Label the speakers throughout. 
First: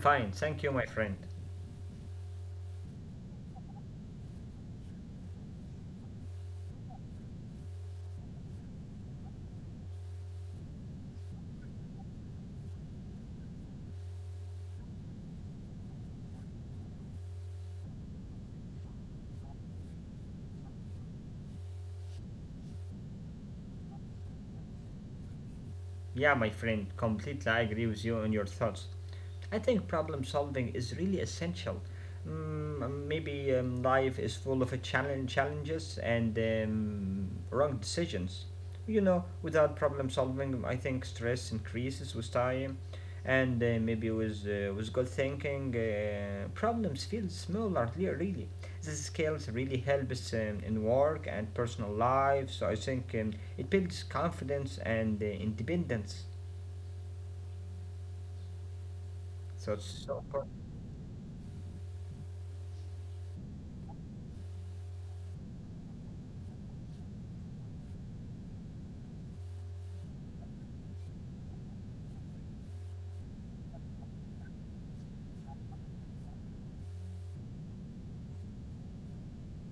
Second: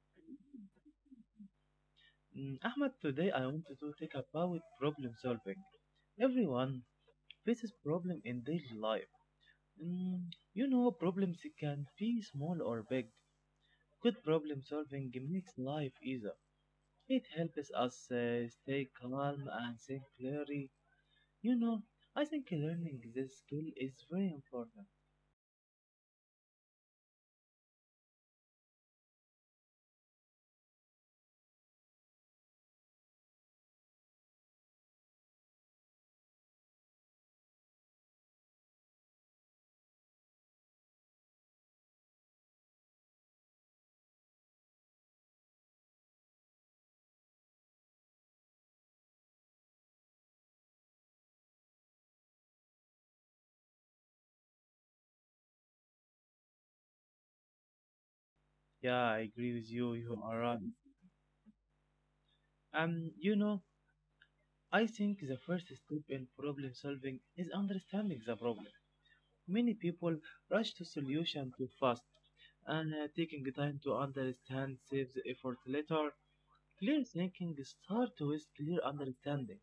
Speaker 1: fine, thank you, my friend.
Speaker 2: Ahmad, today I wanted to talk about problem solving. Everyone faces problem in daily life. Mm, problems can be small or big. Good problem solving makes life easier. It helps us stay calm and think clearly. You know, I think learning this skill is very important.
Speaker 1: Yeah, my friend, completely I agree with you on your thoughts. I think problem solving is really essential. Maybe life is full of challenges and wrong decisions. You know, without problem solving, I think stress increases with time, and maybe with with good thinking, problems feel smaller. Really, these skills really help us in work and personal life. So I think it builds confidence and independence.
Speaker 2: Yeah, I agree
Speaker 1: So
Speaker 2: with
Speaker 1: it's
Speaker 2: you.
Speaker 1: so
Speaker 2: You are
Speaker 1: important.
Speaker 2: right. Um, you know, I think the first step in problem solving is understanding the problem. Many people rush to solution too fast, and taking time to understand saves effort later. Clear thinking starts with clear understanding.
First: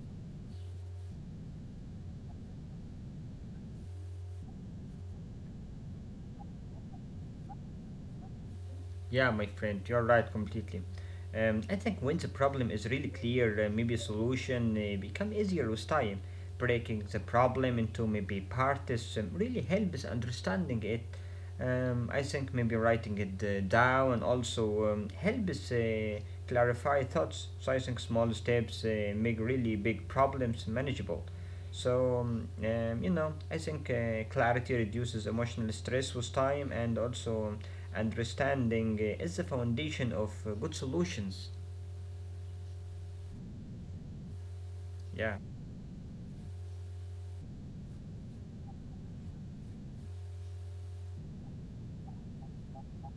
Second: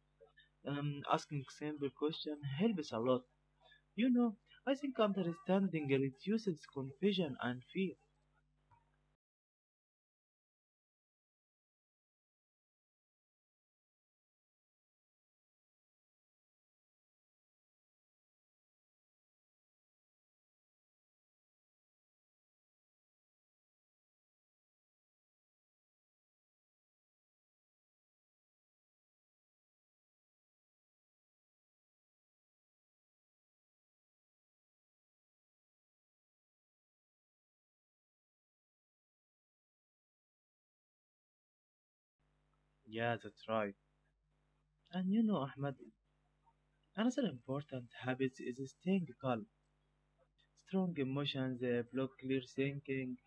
Speaker 2: Asking simple question helps a lot. You know, I think understanding reduces confusion and fear.
Speaker 1: Yeah, my friend, you're right completely. I think when the problem is really clear, maybe a solution become easier with time. Breaking the problem into maybe parts really helps understanding it. I think maybe writing it down also helps clarify thoughts. So I think small steps make really big problems manageable. So you know, I think clarity reduces emotional stress with time. And also understanding is the foundation of good solutions.
Speaker 2: Yeah, that's right. And you know,
Speaker 1: Yeah.
Speaker 2: Ahmed, another important habit is staying calm. Strong emotions block clear thinking.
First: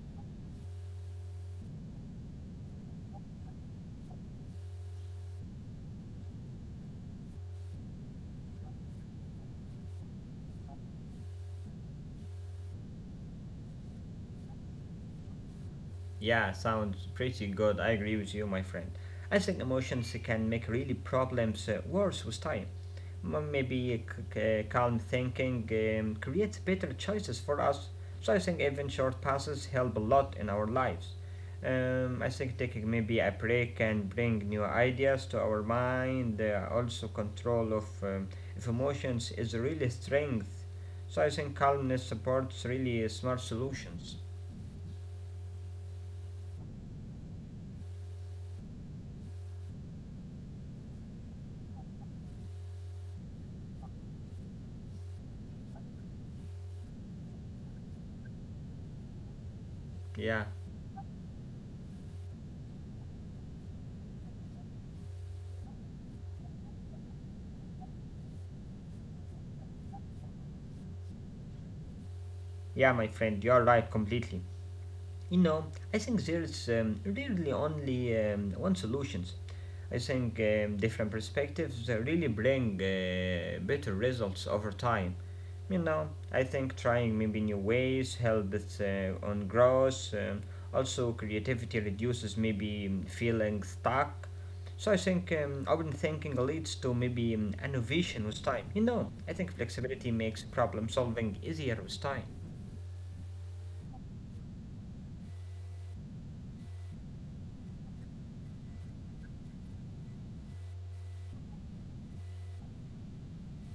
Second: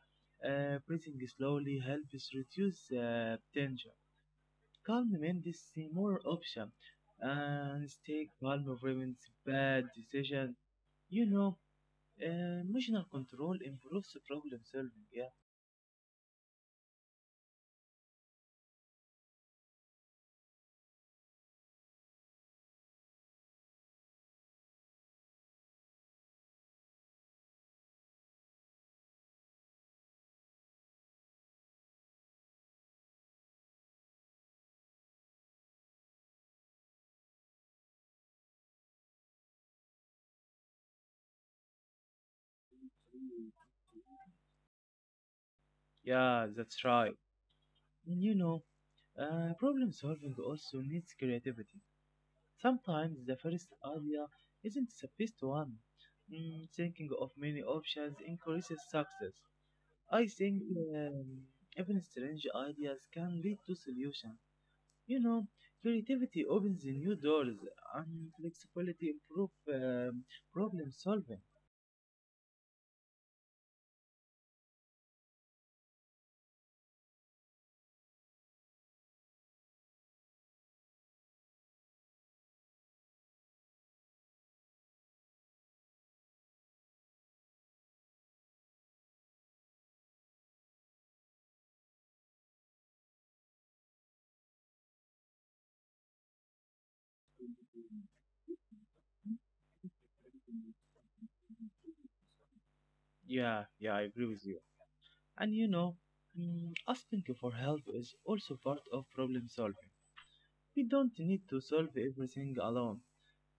Speaker 2: Breathing slowly helps reduce tension. Calm Mendes is a moral option, and stay calm prevents bad decision. You know, emotional control improves problem solving. Yeah,
Speaker 1: Yeah, sounds pretty good. I agree with you, my friend. I think emotions can make really problems worse with time. Maybe calm thinking creates better choices for us. So I think even short passes help a lot in our lives. I think taking maybe a break can bring new ideas to our mind. Also, control of emotions is really strength. So I think calmness supports really smart solutions.
Speaker 2: yeah, that's right. And you know, problem solving also needs creativity. Sometimes the first idea isn't the best one. Thinking of many options increases success. I
Speaker 1: Yeah.
Speaker 2: think um, even strange ideas can lead to solutions. You know, creativity opens new doors and flexibility improve problem solving.
Speaker 1: Yeah, my friend, you're right completely. You know, I think there's really only one solutions. I think different perspectives really bring better results over time. You know, I think trying maybe new ways helps on growth. Also, creativity reduces maybe feeling stuck. So I think open thinking leads to maybe innovation with time. You know, I think flexibility makes problem solving easier with time.
Speaker 2: Yeah, yeah, I agree with you. And you know, asking for help is also part of problem solving. We don't need to solve everything alone.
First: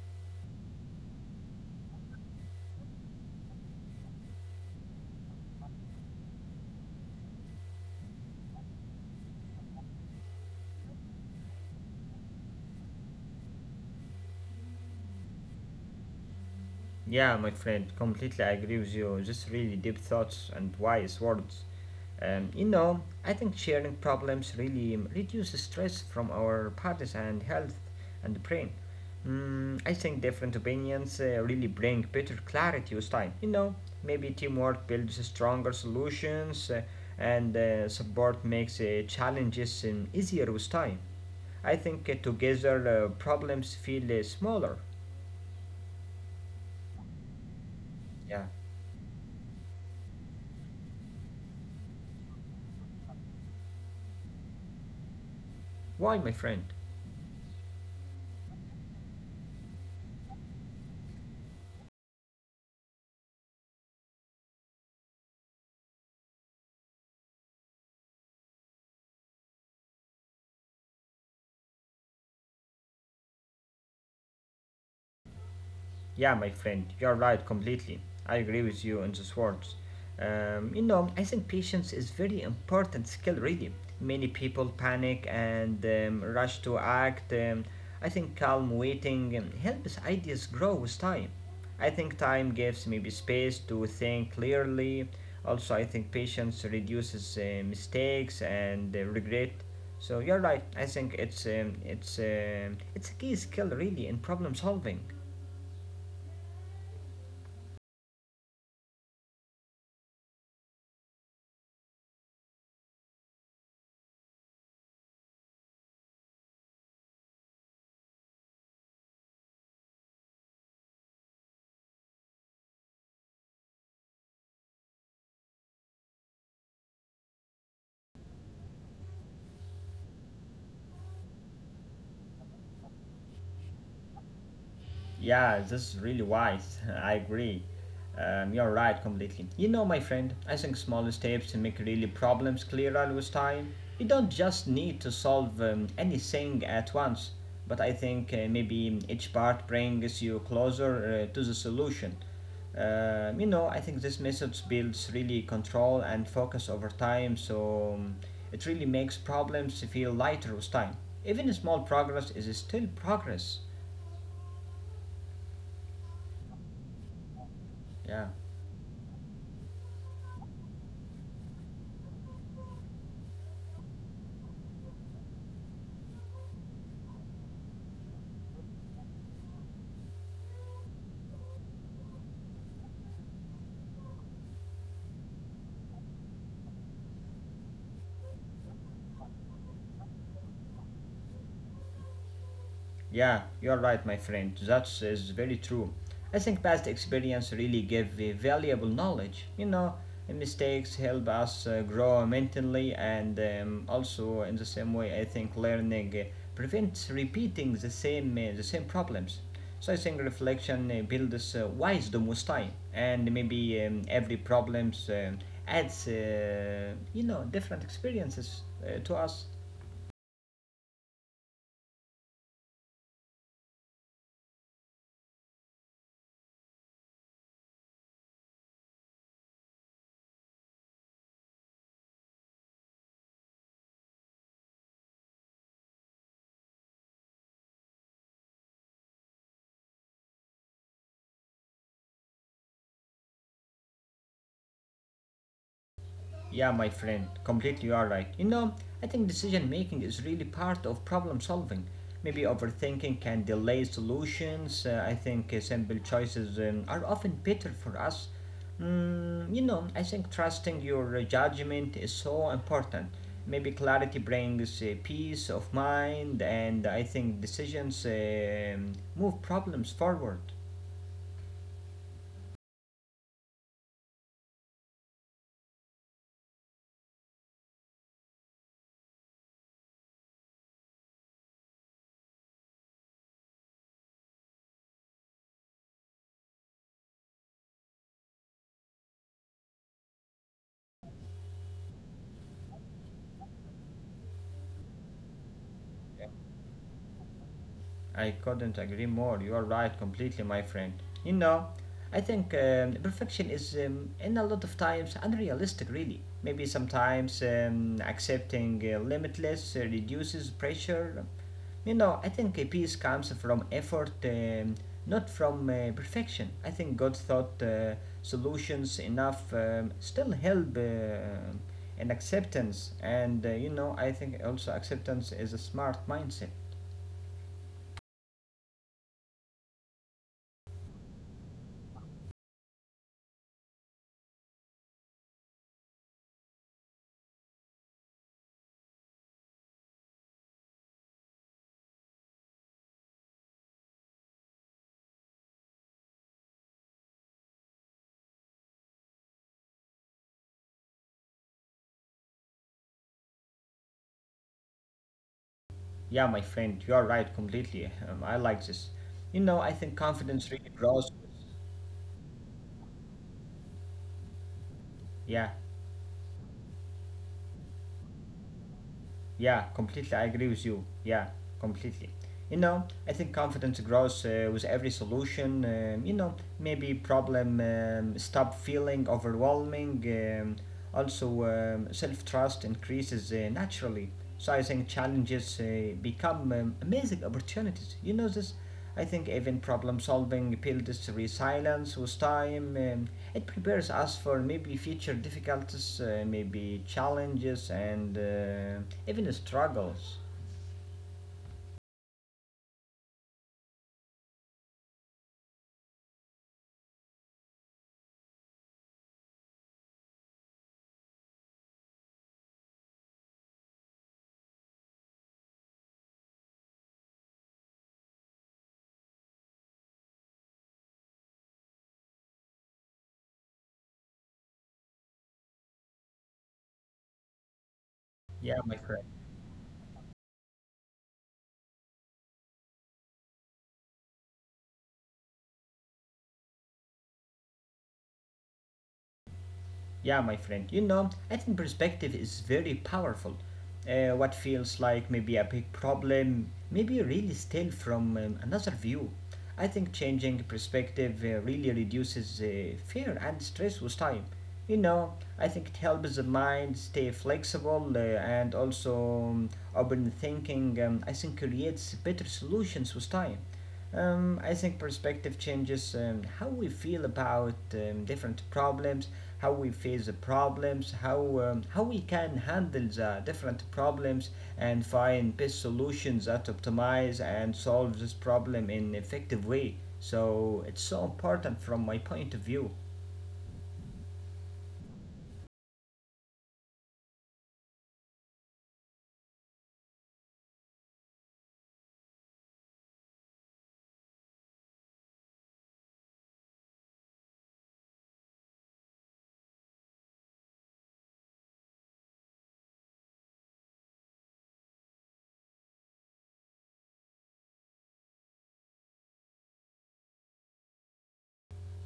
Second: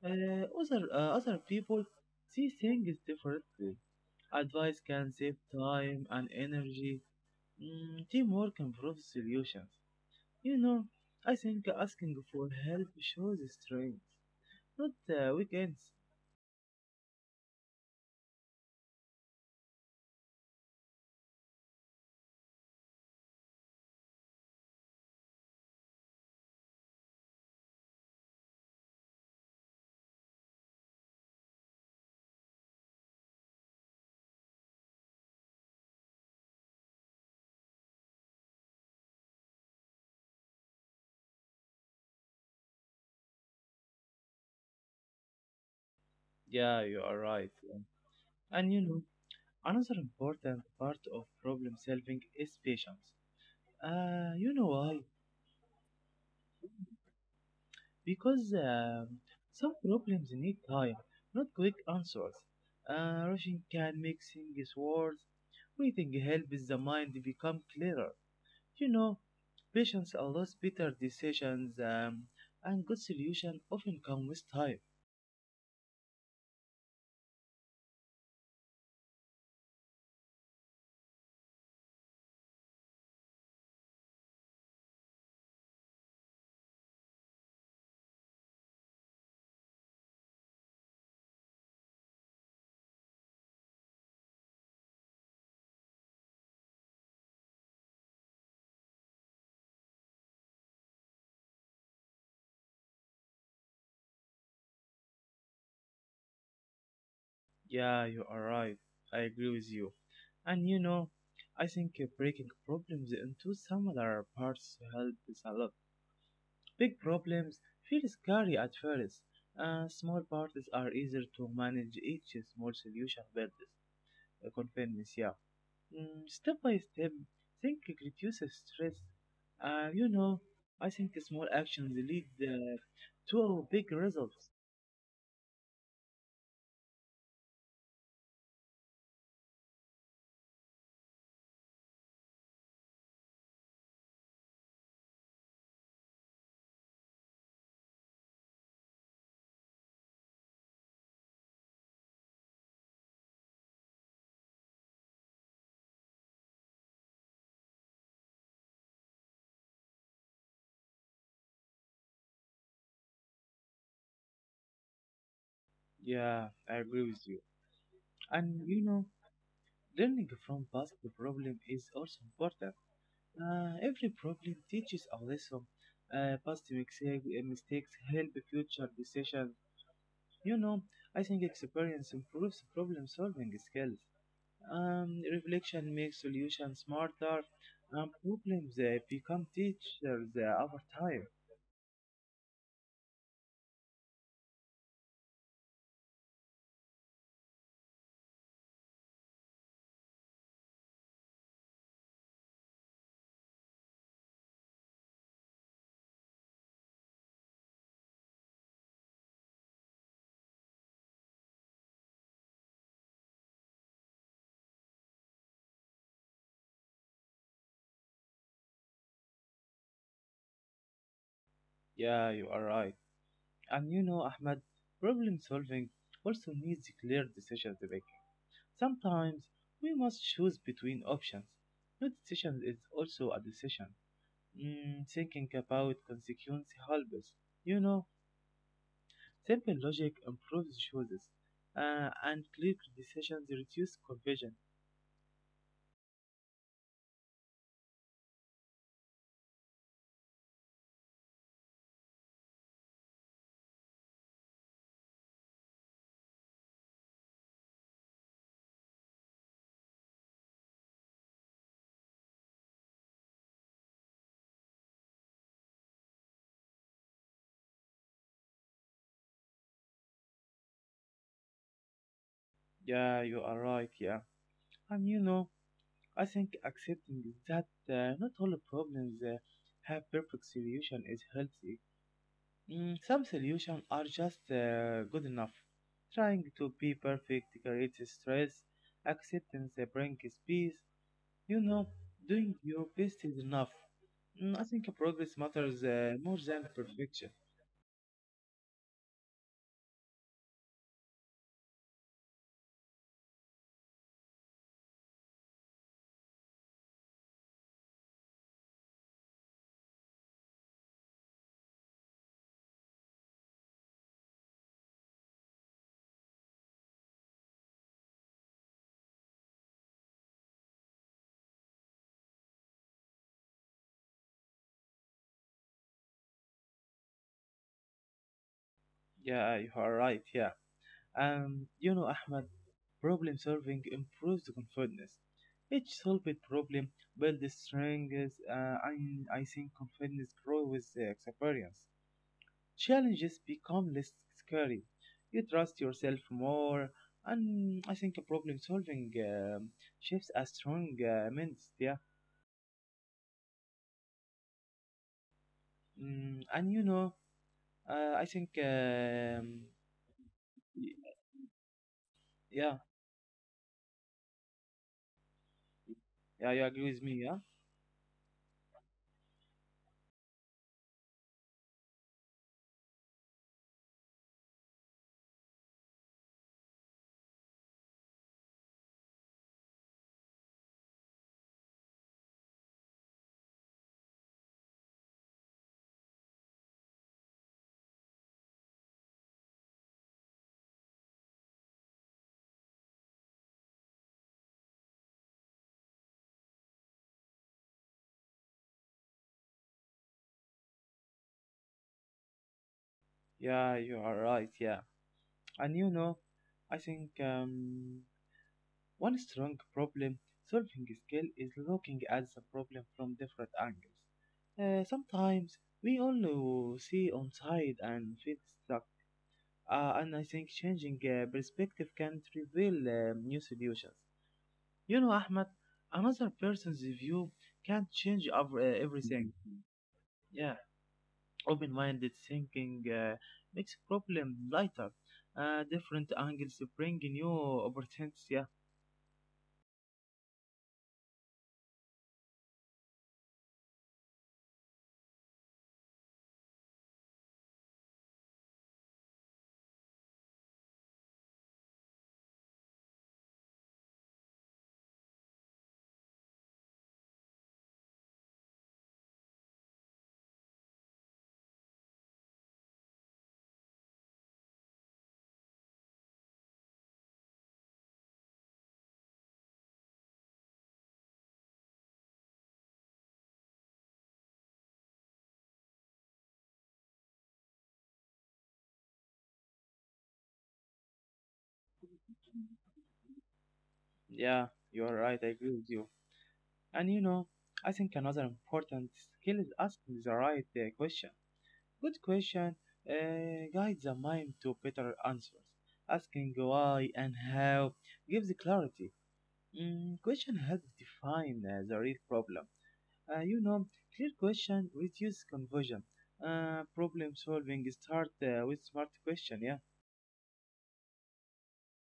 Speaker 2: Other people see things differently. Advice can save time and energy. Teamwork improves solutions. You know, I think asking for help shows strength. Not the weekends.
Speaker 1: Yeah, my friend, completely agree with you. Just really deep thoughts and wise words. You know, I think sharing problems really reduces stress from our bodies and health and the brain. Mm, I think different opinions really bring better clarity with time. You know, maybe teamwork builds stronger solutions and support makes challenges easier with time. I think together problems feel smaller.
Speaker 2: Yeah, you are right.
Speaker 1: Yeah.
Speaker 2: And you know, another important part of problem solving is patience. You know why?
Speaker 1: Why, my friend?
Speaker 2: Because some problems need time, not quick answers. Rushing can make things worse. Waiting helps the mind become clearer. You know, patience allows better decisions, and good solutions often come with time.
Speaker 1: Yeah, my friend, you're right completely. I agree with you on those words. You know, I think patience is very important skill really. Many people panic and rush to act. I think calm waiting helps ideas grow with time. I think time gives maybe space to think clearly. Also, I think patience reduces mistakes and regret. So you're right. I think it's it's a key skill really in problem solving.
Speaker 2: Yeah, you are right. I agree with you. And you know, I think breaking problems into smaller parts helps a lot. Big problems feel scary at first. Small parts are easier to manage. Each small solution builds confidence. Yeah. Step by step, think it reduces stress. Uh, you know, I think small actions lead to big results.
Speaker 1: Yeah, this is really wise. I agree. You're right completely. You know, my friend, I think small steps make really problems clearer with time. You don't just need to solve anything at once, but I think maybe each part brings you closer to the solution. You know, I think this method builds really control and focus over time, so it really makes problems feel lighter with time. Even small progress is still progress.
Speaker 2: Yeah, I agree with you.
Speaker 1: Yeah.
Speaker 2: And you know, learning from past problem is also important. Every problem teaches a lesson. Mistakes help future decisions. You know, I think experience improves problem solving skills. Reflection makes solutions smarter. And problems become teachers over time.
Speaker 1: Yeah, you're right, my friend. That is very true. I think past experience really give the valuable knowledge. You know, mistakes help us grow mentally, and also in the same way, I think learning prevents repeating the same problems. So I think reflection builds wisdom with time, and maybe every problems adds you know different experiences to us.
Speaker 2: Yeah, you are right. And you know, Ahmed, problem solving also needs clear decisions. Sometimes we must choose between options. No decision is also a decision. Thinking about consequences helps us. You know, simple logic improves choices, and clear decisions reduce confusion.
Speaker 1: Yeah, my friend, completely you are right. You know, I think decision making is really part of problem solving. Maybe overthinking can delay solutions. I think simple choices are often better for us. Mm, you know, I think trusting your judgment is so important. Maybe clarity brings peace of mind, and I think decisions move problems forward.
Speaker 2: Yeah, you are right. Yeah, and you know, I think accepting that not all problems have perfect solution is healthy. Some solutions are just good enough. Trying to be perfect creates stress. Acceptance brings peace. You know, doing your best is enough. I think progress matters more than perfection.
Speaker 1: I couldn't agree more. You are right completely, my friend. You know, I think perfection is, in a lot of times, unrealistic, really. Maybe sometimes accepting limitless reduces pressure. You know, I think a peace comes from effort, not from perfection. I think God thought solutions enough still help in acceptance, and you know, I think also acceptance is a smart mindset.
Speaker 2: Yeah, you are right. Yeah, and you know, Ahmed, problem solving improves confidence. Each solved problem builds strength. I think confidence grows with the experience. Challenges become less scary. You trust yourself more, and I think problem solving shapes a strong mindset. Yeah.
Speaker 1: Yeah, my
Speaker 2: And you
Speaker 1: friend,
Speaker 2: know,
Speaker 1: you're right completely.
Speaker 2: I think
Speaker 1: I like this. You know, I think confidence really
Speaker 2: y-
Speaker 1: grows.
Speaker 2: yeah,
Speaker 1: Yeah,
Speaker 2: yeah, you agree with me. Yeah,
Speaker 1: yeah, completely. I agree with you. Yeah, completely. You know, I think confidence grows with every solution. You know, maybe problem stop feeling overwhelming. Also, self trust increases naturally. So I think challenges become amazing opportunities. You know this. I think even problem solving builds resilience with time. It prepares us for maybe future difficulties, maybe challenges, and even struggles.
Speaker 2: yeah, you are right. Yeah, and you know, I think one strong problem solving skill is looking at the problem from different angles. Sometimes we only see on side and feel stuck. And I think changing perspective can reveal new solutions. You know, Ahmed, another person's view can change
Speaker 1: Yeah, my
Speaker 2: everything.
Speaker 1: friend.
Speaker 2: Yeah, open-minded thinking makes problem lighter. Different angles bring new opportunities. Yeah,
Speaker 1: Yeah, my friend, you know, I think perspective is very powerful. What feels like maybe a big problem, maybe really still from another view. I think changing perspective really reduces fear and stress with time. You know, I think it helps the mind stay flexible and also open thinking. I think creates better solutions with time. I think perspective changes how we feel about different problems, how we face the problems, how we can handle the different problems and find best solutions that optimize and solve this problem in an effective way. So it's so important from my point of view.
Speaker 2: yeah, you are right. I agree with you. And you know, I think another important skill is asking the right question. Good question guides the mind to better answers. Asking why and how gives clarity. Question helps define the real problem. Uh, you know, clear question reduce confusion. Problem solving start with smart question. Yeah,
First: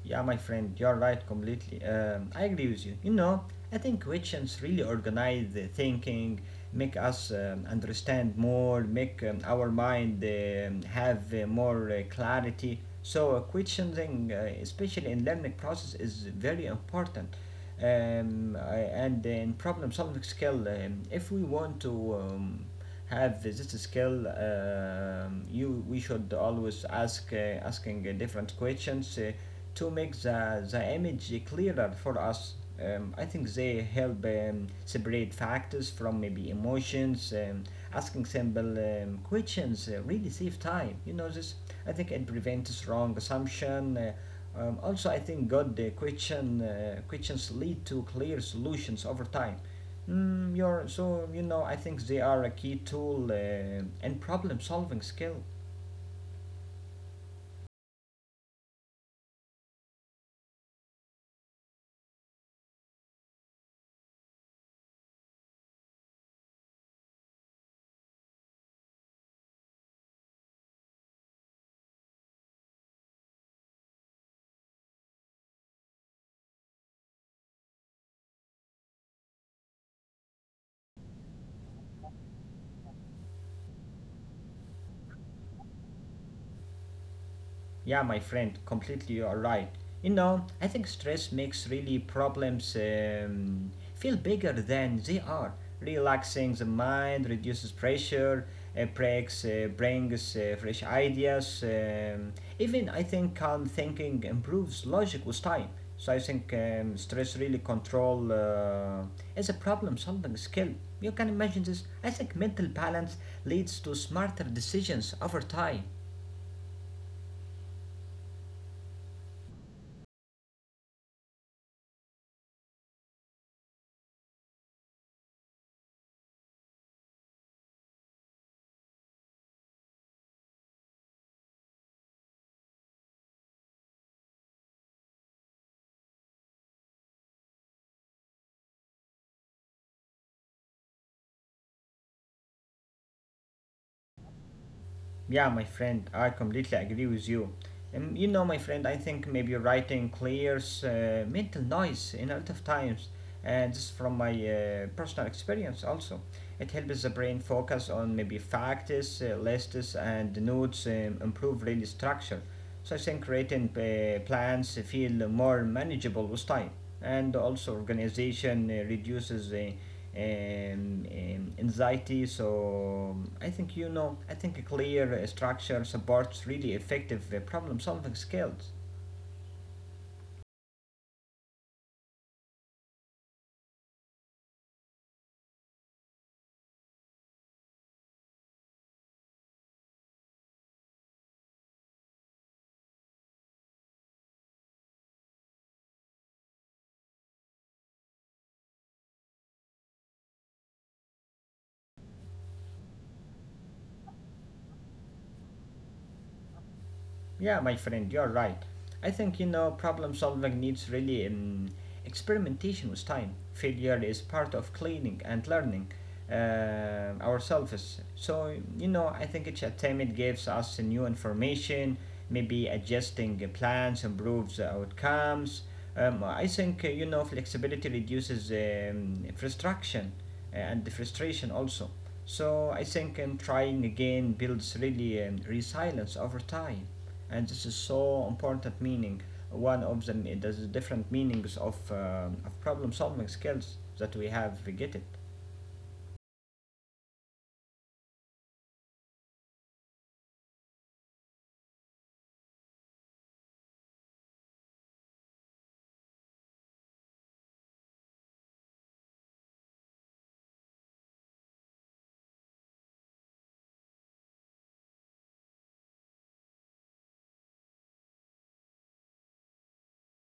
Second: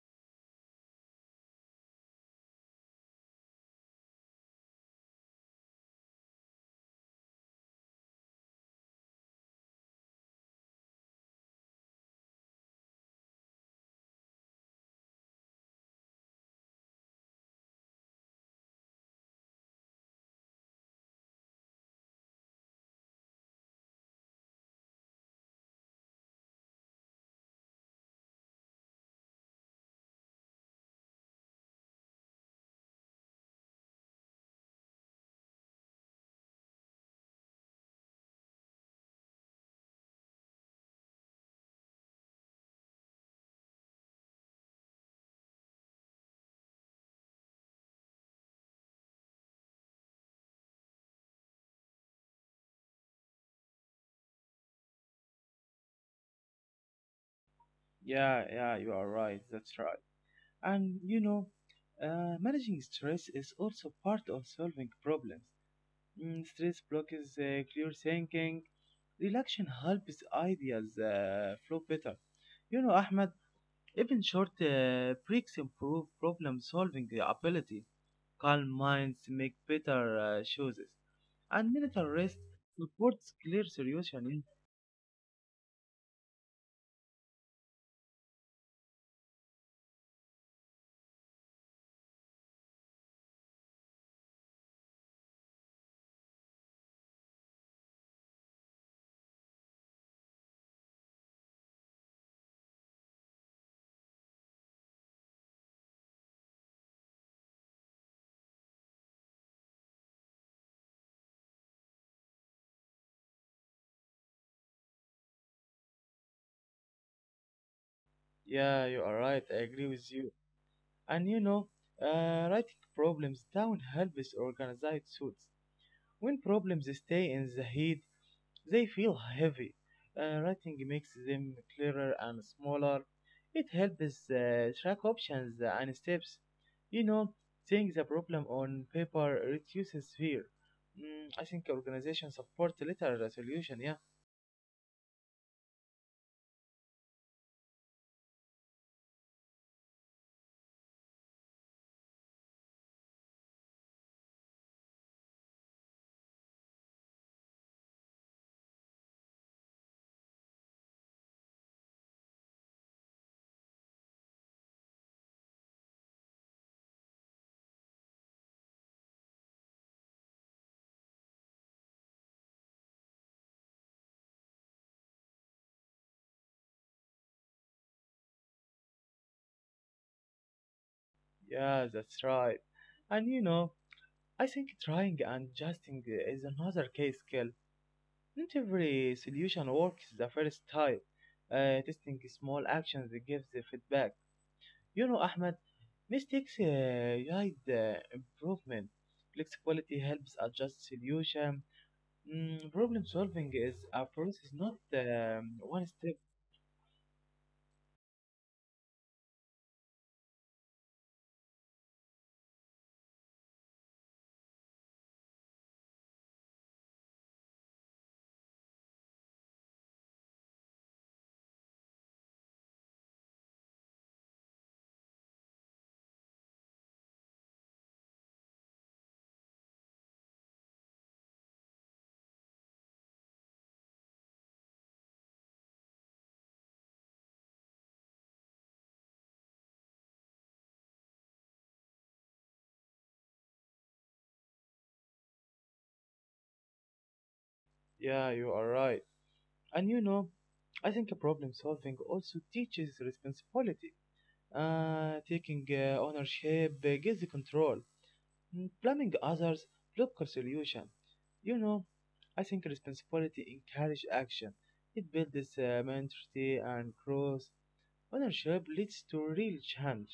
Speaker 1: Yeah, my friend, you're right completely. I agree with you. You know, I think questions really organize the thinking, make us understand more, make our mind have more clarity. So, questioning, especially in learning process, is very important. And in problem solving skill, if we want to have this skill you we should always ask asking different questions to make the image clearer for us, I think they help separate factors from maybe emotions. Asking simple questions really save time. You know this, I think it prevents wrong assumption. Also I think good questions lead to clear solutions over time. Mm, you know I think they are a key tool in problem solving skill.
Speaker 2: yeah, yeah. You are right. That's right. And you know, managing stress is also part of solving problems. Stress blocks clear thinking. Relaxation helps ideas flow better. You know, Ahmed, even short breaks improve problem solving ability. Calm minds make better choices. And mental rest supports clear solution.
Speaker 1: Yeah, my friend, completely you are right. You know, I think stress makes really problems feel bigger than they are. Relaxing the mind reduces pressure, breaks, brings fresh ideas. Even I think calm thinking improves logic with time. So I think stress really control is a problem-solving skill. You can imagine this. I think mental balance leads to smarter decisions over time.
Speaker 2: Yeah, you are right. I agree with you. And you know, writing problems down helps organize thoughts. When problems stay in the head, they feel heavy. Writing makes them clearer and smaller. It helps track options and steps. You know, seeing the problem on paper reduces fear. I think organization support later solution. Yeah,
Speaker 1: Yeah, my friend, I completely agree with you. You know, my friend, I think maybe writing clears mental noise in a lot of times, and this is from my personal experience also. It helps the brain focus on maybe facts, lists, and notes, improve really structure. So I think creating plans feel more manageable with time, and also organization reduces anxiety. So I think you know, I think a clear structure supports really effective problem-solving skills.
Speaker 2: yeah, that's right. And you know, I think trying and adjusting is another case skill. Not every solution works the first time. Testing small actions gives the feedback. You know, Ahmed. Mistakes guide improvement. Flexibility helps adjust solution. Problem solving is a process, not one step.
Speaker 1: Yeah, my friend, you're right. I think, you know, problem solving needs really experimentation with time. Failure is part of cleaning and learning ourselves. So, you know, I think each attempt gives us new information, maybe adjusting the plans improves the outcomes. I think, you know, flexibility reduces frustration and the frustration also. So I think trying again builds really resilience over time, and this is so important meaning one of the there's different meanings of problem solving skills that we have we get it.
Speaker 2: Yeah, you are right. And you know, I think problem solving also teaches responsibility. Taking ownership gives the control. Blaming others blocks solution. You know, I think responsibility encourages action. It builds maturity and growth. Ownership leads to real change.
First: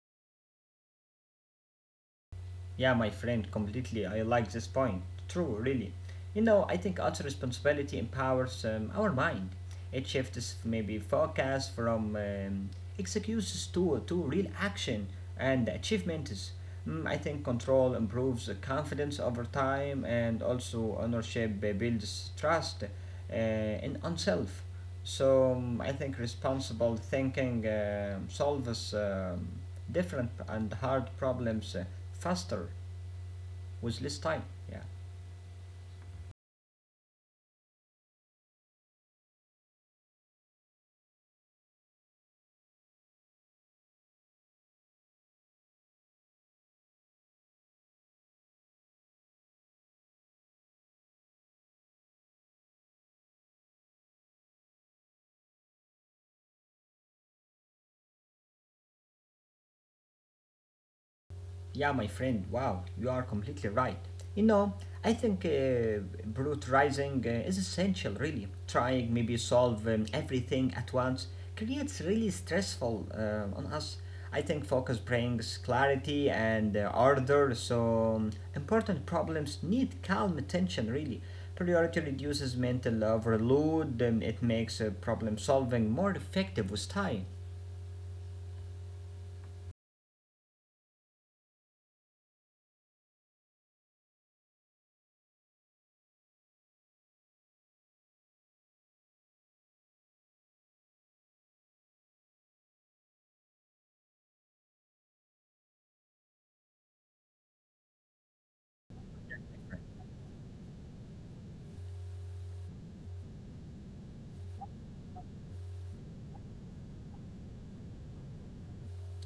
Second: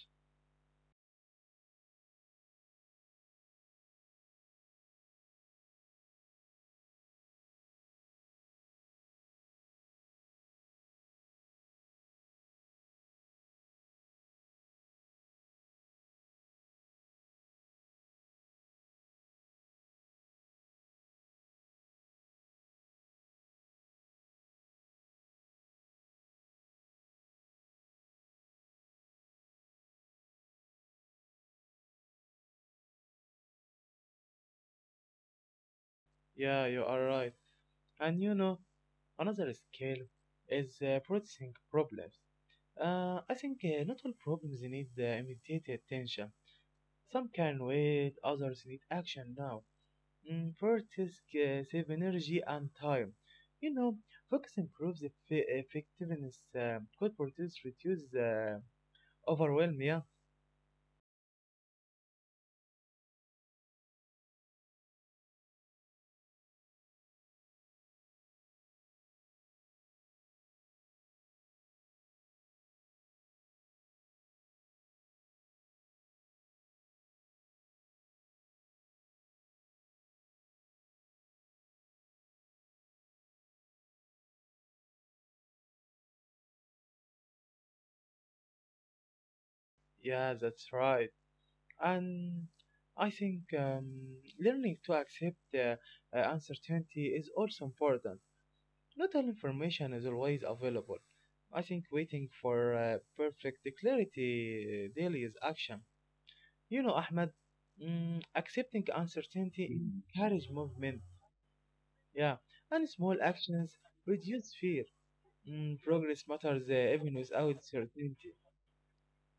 Speaker 1: Yeah, my friend, completely. I like this point. True, really. You know, I think also responsibility empowers our mind. It shifts maybe focus from excuses to real action and achievements. Mm, I think control improves the confidence over time, and also ownership builds trust uh, in oneself. So I think responsible thinking solves different and hard problems faster with less time. Yeah.
Speaker 2: Yeah, you are right. And you know, another skill is processing problems. I think not all problems need immediate attention. Some can wait, others need action now. Practice save energy and time. You know, focus improves effectiveness. Good practice reduces overwhelm. Yeah,
Speaker 1: Yeah, my friend, wow, you are completely right. You know, I think brutalizing is essential, really. Trying maybe solve everything at once creates really stressful on us. I think focus brings clarity and order, so important problems need calm attention, really. Priority reduces mental overload, and it makes problem solving more effective with time.
Speaker 2: yeah, that's right. And I think learning to accept uncertainty is also important. Not all information is always available. I think waiting for perfect clarity daily is action. You know, Ahmed, accepting uncertainty encourages movement. Yeah, and small actions reduce fear. Progress matters even without certainty.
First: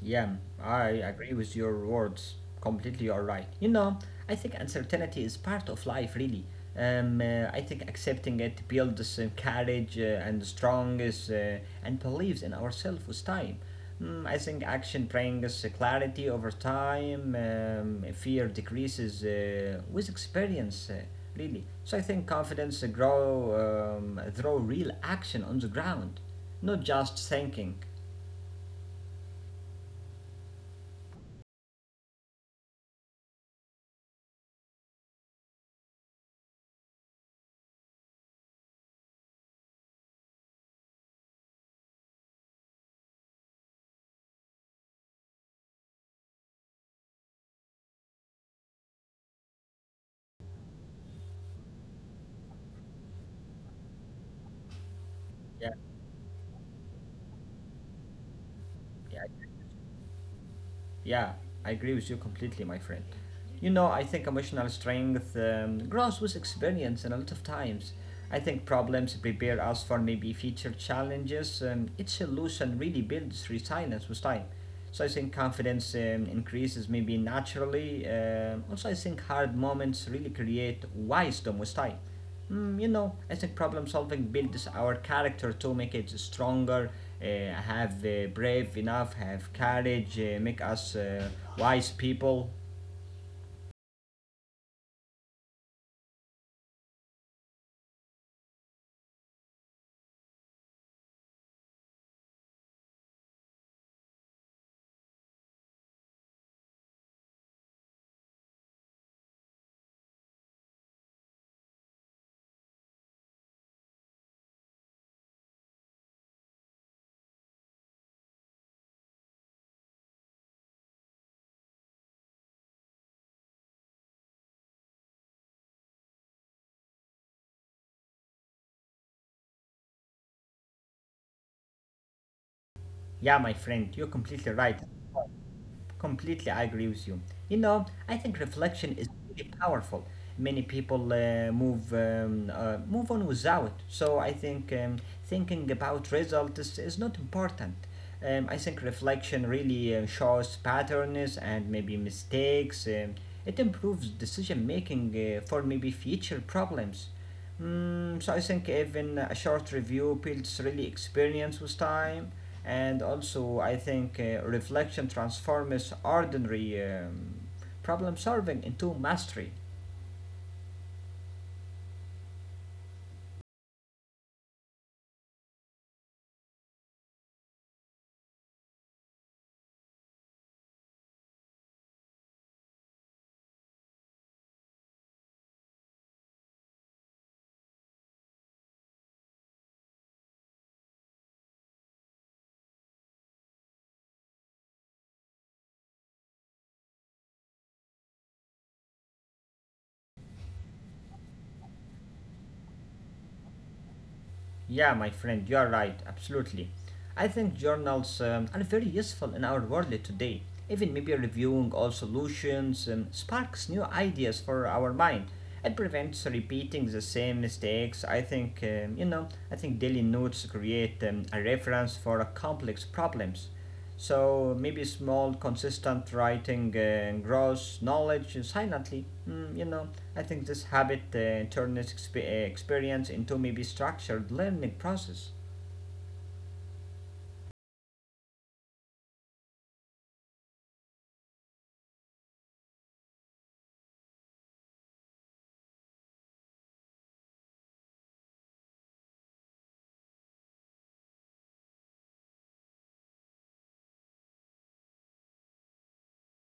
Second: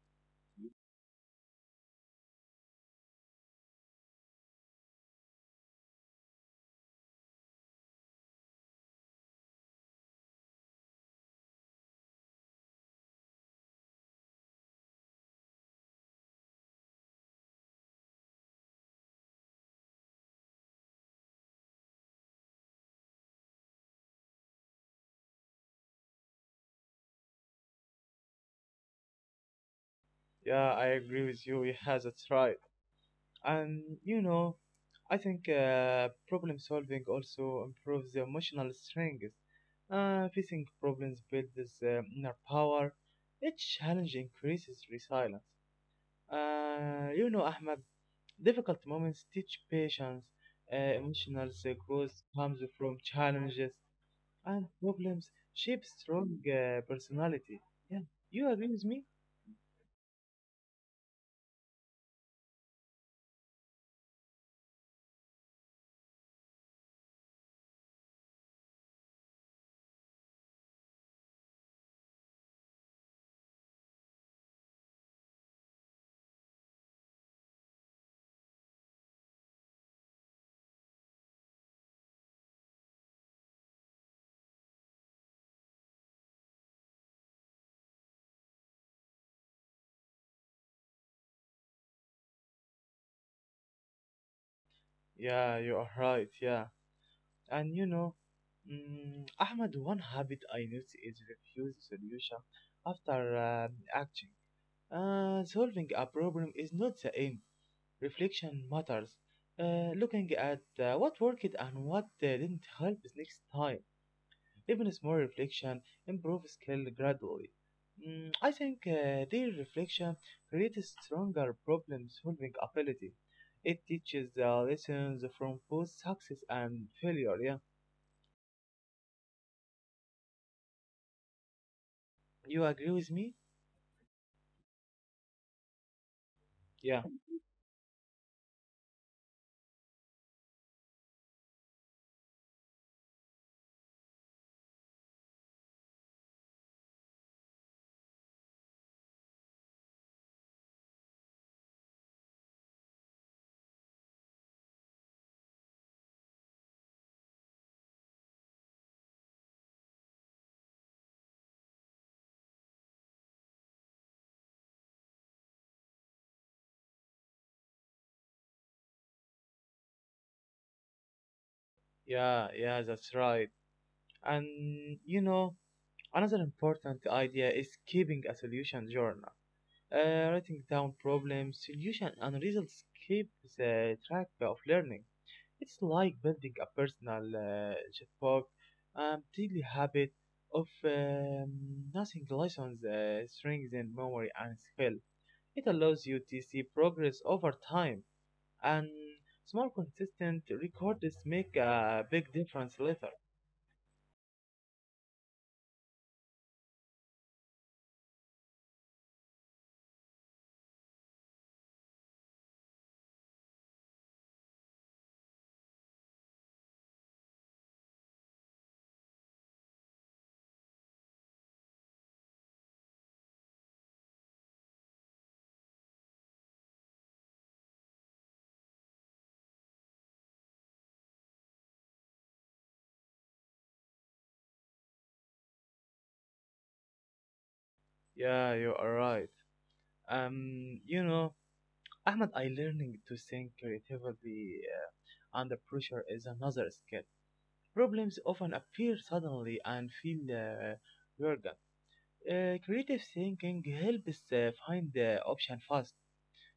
Speaker 1: Yeah, I agree with your words. Completely, you are right. You know, I think uncertainty is part of life, really. I think accepting it builds courage and strongest and believes in ourselves with time. Mm, I think action brings clarity over time. Fear decreases with experience, really. So I think confidence grow through real action on the ground, not just thinking.
Speaker 2: Yeah, I agree with you. He has a try. And you know, I think problem solving also improves the emotional strength. Facing problems builds inner power. Each challenge increases resilience. You know, Ahmed, difficult moments teach patience. Emotional growth comes from challenges and problems
Speaker 1: Yeah,
Speaker 2: shape strong personality. Yeah, you agree with me?
Speaker 1: yeah, yeah, I agree with you completely, my friend. You know, I think emotional strength grows with experience and a lot of times. I think problems prepare us for maybe future challenges. Each solution really builds resilience with time. So I think confidence increases maybe naturally. Um, also, I think hard moments really create wisdom with time. Mm, you know, I think problem solving builds our character to make it stronger, uh, have brave enough, have courage, make us wise people.
Speaker 2: Yeah, you are right. Yeah, and you know, Ahmed, one habit I noticed is refuse solution after acting. Solving a problem is not the aim. Reflection matters. Looking at what worked and what didn't help is next time. Even small reflection improves skill gradually. I think their reflection creates stronger problem-solving ability. It teaches lessons from both success and failure. Yeah. You agree with me?
Speaker 1: Yeah, my friend, you're completely right.
Speaker 2: Yeah,
Speaker 1: Completely, I agree with you. You know, I think reflection is really powerful. Many people move on without. So I think thinking about results is not important. I think reflection really shows patterns and maybe mistakes. It improves decision making for maybe future problems. Mm, so I think even a short review builds really experience with time, and also I think reflection transforms ordinary problem solving into mastery.
Speaker 2: yeah, yeah, that's right. And you know, another important idea is keeping a solution journal. Writing down problems, solution, and results keep the track of learning. It's like building a personal checkbook and daily habit of nothing lessons strengthen memory and skill. It allows you to see progress over time, and small consistent records make a big difference later.
Speaker 1: Yeah, my friend, you are right, absolutely. I think journals are very useful in our world today. Even maybe reviewing all solutions sparks new ideas for our mind. It prevents repeating the same mistakes. I think, you know, I think daily notes create a reference for complex problems. So maybe small, consistent writing grows knowledge silently. Mm, you know, I think this habit experience into maybe structured learning process.
Speaker 2: Yeah, you are right. You know, Ahmed, I learning to think creatively under pressure is another skill. Problems often appear suddenly and feel urgent. Creative thinking helps find the option fast.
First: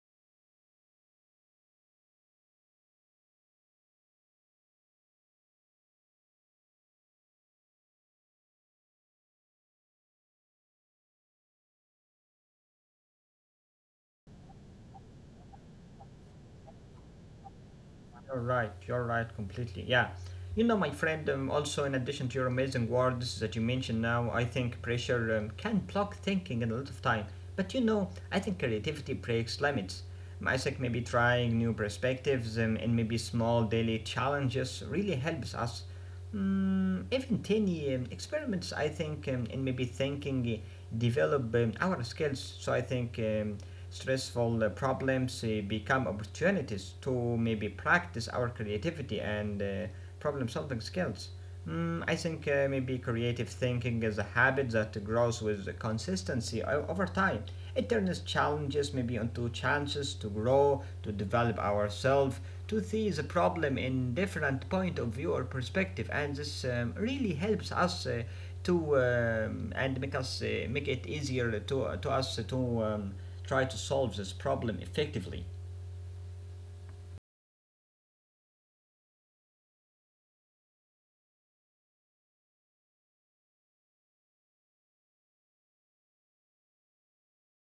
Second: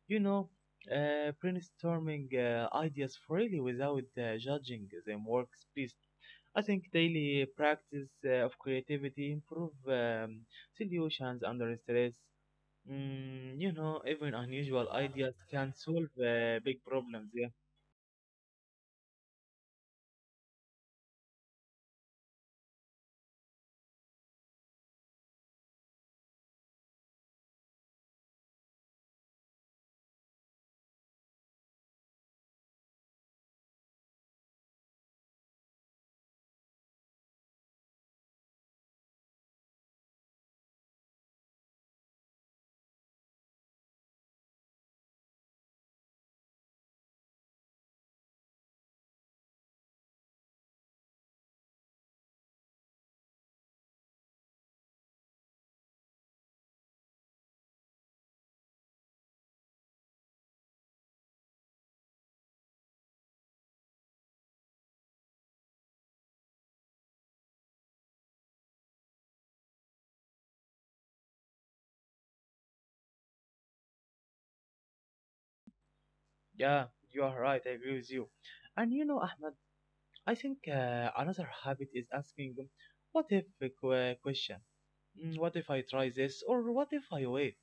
Speaker 2: You know, uh, brainstorming uh, ideas freely without judging them works best. I think daily practice of creativity improve solutions under stress. Even unusual ideas can solve big problems. Yeah,
Speaker 1: You're right. You're right completely. Yeah. You know, my friend, also in addition to your amazing words that you mentioned now, I think pressure can block thinking in a lot of time. But you know, I think creativity breaks limits. I think maybe trying new perspectives and maybe small daily challenges really helps us. Mm, even tiny experiments, I think, and maybe thinking develop our skills. So I think stressful problems become opportunities to maybe practice our creativity and problem solving skills. Mm, I think maybe creative thinking is a habit that grows with consistency o- over time. It turns challenges maybe into chances to grow, to develop ourselves, to see the problem in different point of view or perspective, and this really helps us to and make us make it easier to us to try to solve this problem effectively.
Speaker 2: yeah, you are right. I agree with you. And you know, Ahmed, I think another habit is asking, "What if?" Question. What if I try this, or what if I wait?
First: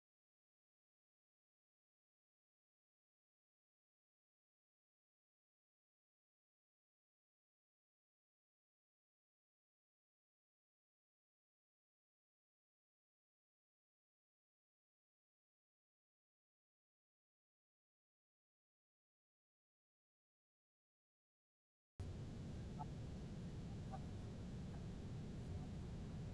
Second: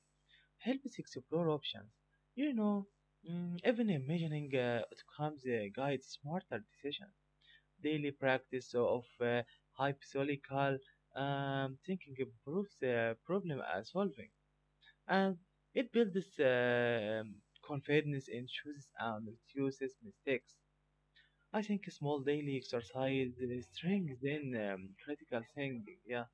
Speaker 2: Help us explore options. You know, even imagining outcomes guides smarter decisions. Daily practice of hypothetical thinking improves problem solving, and it builds confidence in choices and reduces mistakes. I think small daily exercise strengthens critical thinking. Yeah,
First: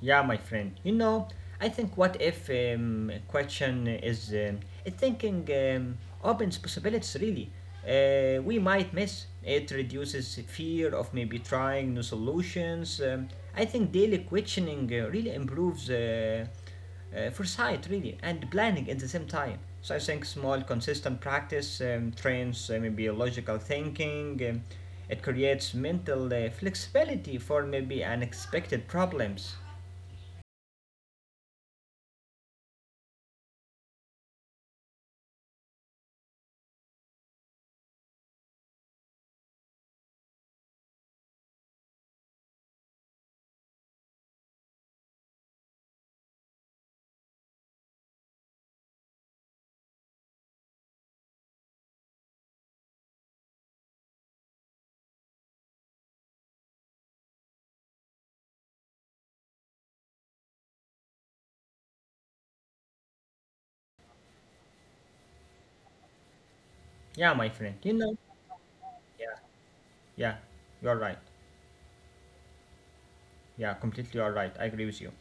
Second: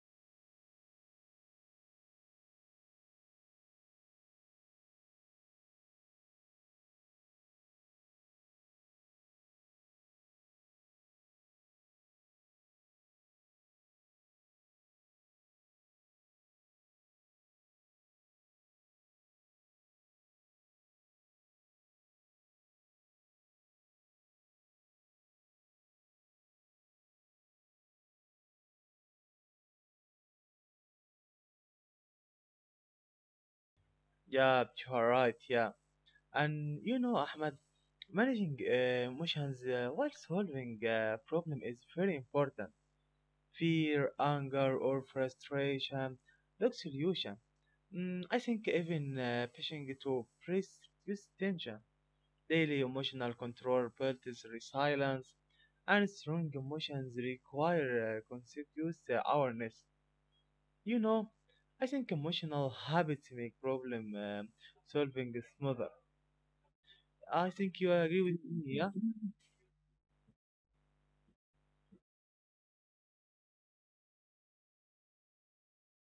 Speaker 1: Yeah, my friend. You know, I think what if question is it thinking opens possibilities really. We might miss. It reduces fear of maybe trying new solutions. I think daily questioning really improves foresight really and planning at the same time. So I think small consistent practice trains maybe logical thinking. It creates mental flexibility for maybe unexpected problems.
Speaker 2: yeah, you are right. Yeah. And you know, Ahmed, managing emotions while solving a problem is very important. Fear, anger, or frustration, look solution. I think even pushing to reduce tension, daily emotional control builds resilience, and strong emotions require conscious awareness. You know, I think emotional habits make problem solving smoother. I think you agree
Speaker 1: Yeah, my
Speaker 2: with
Speaker 1: friend.
Speaker 2: me,
Speaker 1: You
Speaker 2: yeah?
Speaker 1: know, yeah, yeah, you're right. Yeah, completely you're right. I agree with you.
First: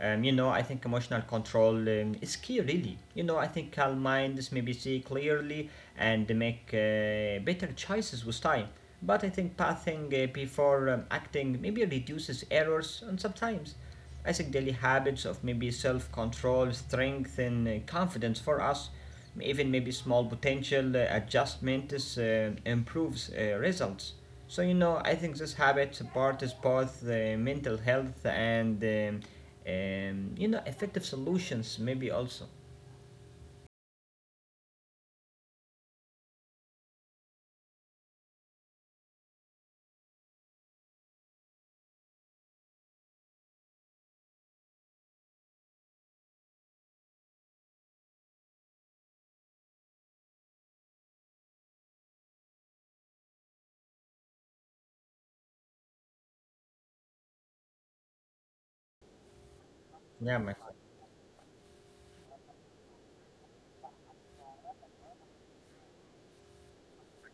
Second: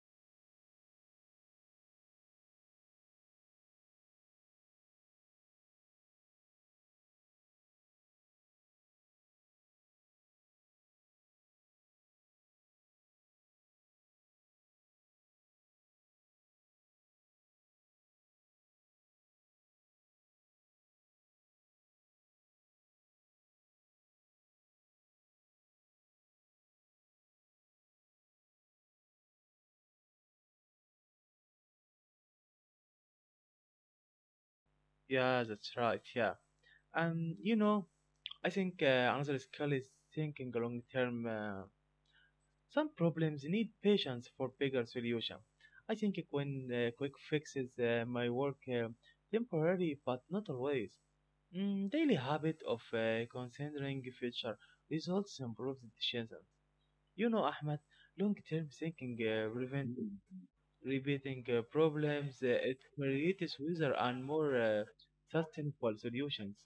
Speaker 1: You know, I think emotional control is key, really. You know, I think calm minds maybe see clearly and make better choices with time. But I think pathing before acting maybe reduces errors and sometimes. I think daily habits of maybe self control, strength, and confidence for us, even maybe small potential adjustments improves results. So you know, I think this habit supports both the mental health and you know effective solutions maybe also.
Speaker 2: Yeah, that's right. Yeah, and you know, I think another skill is thinking long term. Some problems need patience for bigger solution. I think when quick fixes my work temporary, but not always. Daily habit of considering future results improves decisions. You know, Ahmed, long-term thinking
Speaker 1: Yeah, my
Speaker 2: prevents
Speaker 1: friend.
Speaker 2: repeating problems. It creates wiser and more sustainable solutions.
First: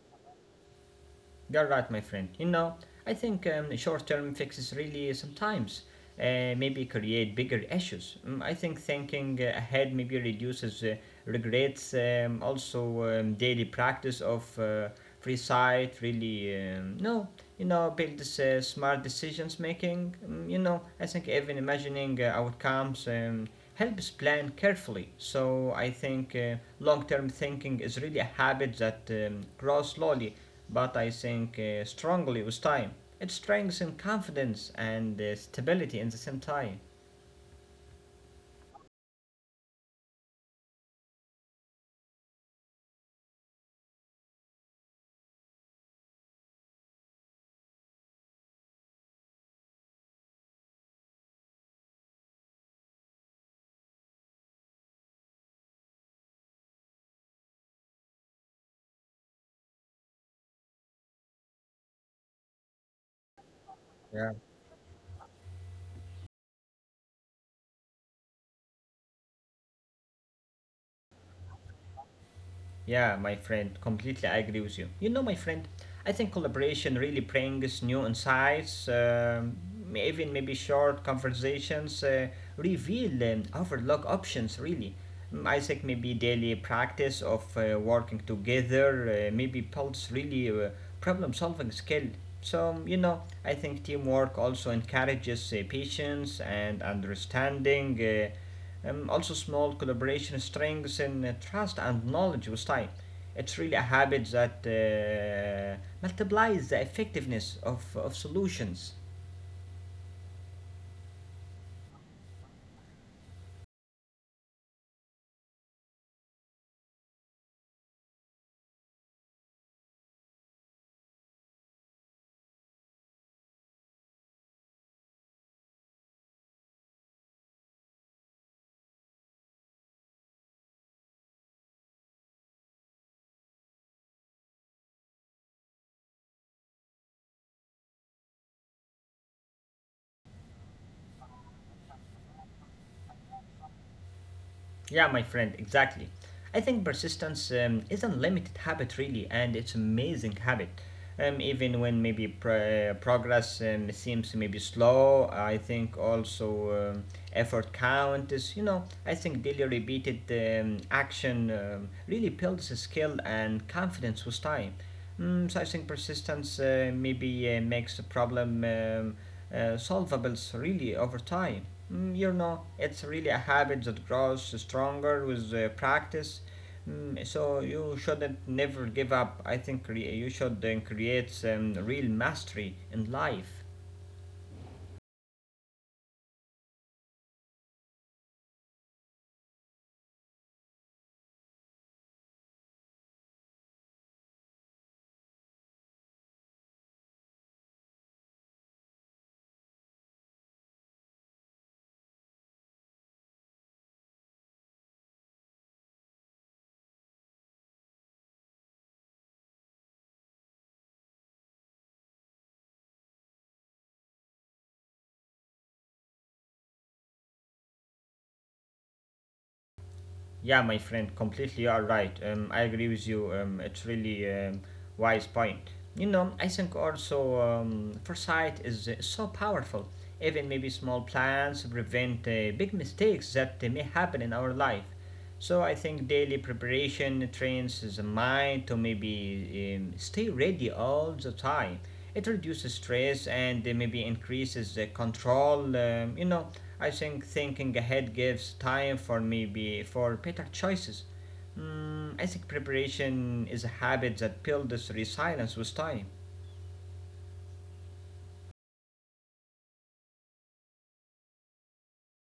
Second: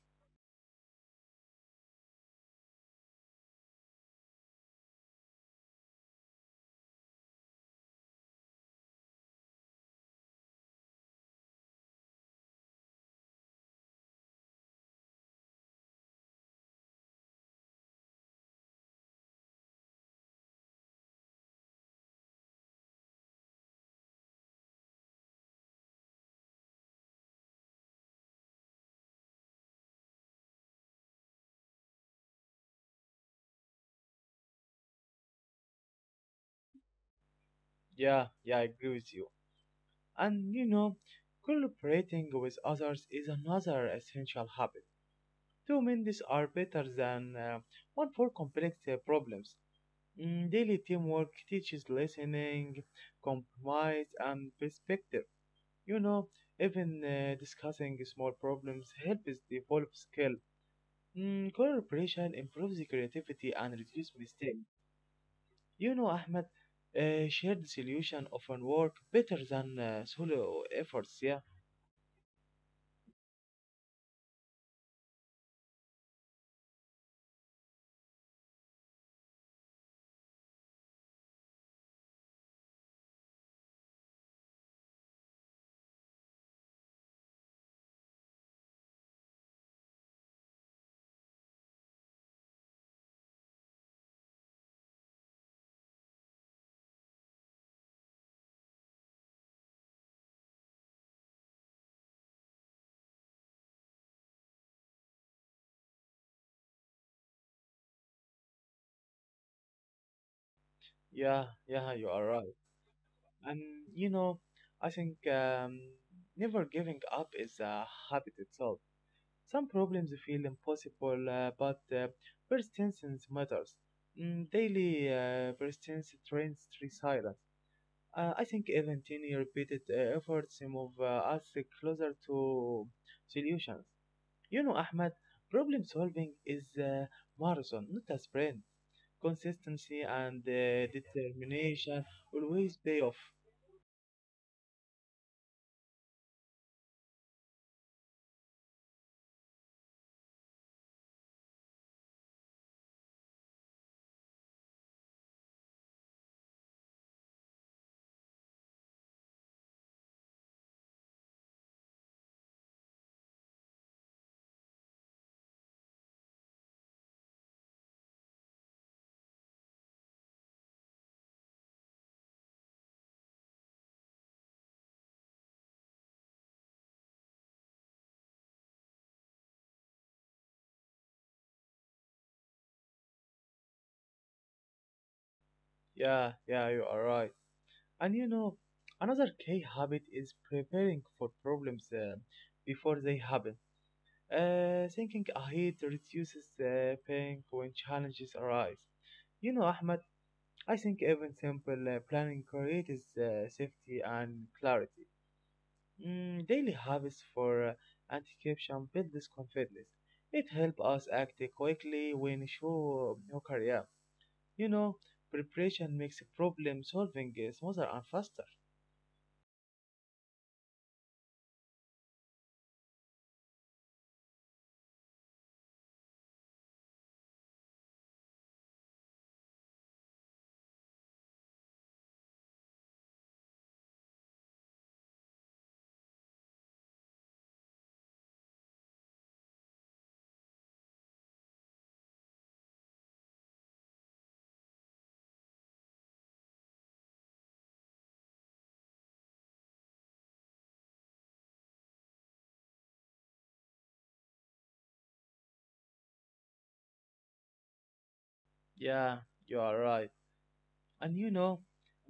Speaker 1: You're right, my friend. You know, I think short-term fixes really sometimes maybe create bigger issues. Mm, I think thinking ahead maybe reduces regrets. Also, daily practice of free sight really no, you know, builds smart decisions making. Mm, you know, I think even imagining outcomes helps plan carefully. So I think long-term thinking is really a habit that grows slowly but I think strongly with time. It strengthens confidence and stability in the same time.
Speaker 2: Yeah, yeah, I agree with you. And you know, collaborating with others is another essential habit. Two minds are better than one for complex problems. Daily teamwork teaches listening, compromise, and perspective. You know, even discussing small problems helps develop skill. Collaboration improves the creativity and
Speaker 1: Yeah.
Speaker 2: reduces mistakes. You know, Ahmed, shared solution often work better than solo efforts. Yeah,
Speaker 1: Yeah, my friend, completely I agree with you. You know, my friend, I think collaboration really brings new insights, even maybe short conversations reveal and overlook options, really. Mm, I think maybe daily practice of working together maybe builds really problem solving skill. So, you know, I think teamwork also encourages patience and understanding. Uh, also, small collaboration strengthens trust and knowledge with time. It's really a habit that multiplies the effectiveness of solutions.
Speaker 2: yeah, yeah, you are right. And you know, I think never giving up is a habit itself. Some problems feel impossible, but persistence matters. Daily persistence trains resilience. I think even tiny repeated efforts move us closer to solutions. You know, Ahmed, problem solving is a marathon, not a sprint. Consistency and determination always pay off.
Speaker 1: Yeah, my friend, exactly. I think persistence is a limited habit, really, and it's amazing habit. Even when maybe progress seems maybe slow, I think also effort count is, you know, I think daily repeated action really builds skill and confidence with time. Mm, so I think persistence maybe makes the problem solvable really over time. Mm, you know, it's really a habit that grows stronger with practice. Mm, so you shouldn't never give up. I think you should then create real mastery in life.
Speaker 2: Yeah, yeah, you are right. And you know, another key habit is preparing for problems before they happen. Thinking ahead reduces pain when challenges arise. You know, Ahmed. I think even simple planning creates safety and clarity. Daily habits for anti-corruption build this confidence. It helps us act quickly when show no career. You know, preparation makes problem solving smoother and faster.
Speaker 1: Yeah, my friend, completely you are right. I agree with you. It's really wise point. You know, I think also foresight is so powerful. Even maybe small plans prevent big mistakes that may happen in our life. So I think daily preparation trains the mind to maybe stay ready all the time. It reduces stress and maybe increases control. You know, I think thinking ahead gives time for maybe for better choices. Mm, I think preparation is a habit that builds resilience with time.
Speaker 2: Yeah, you are right. And you know,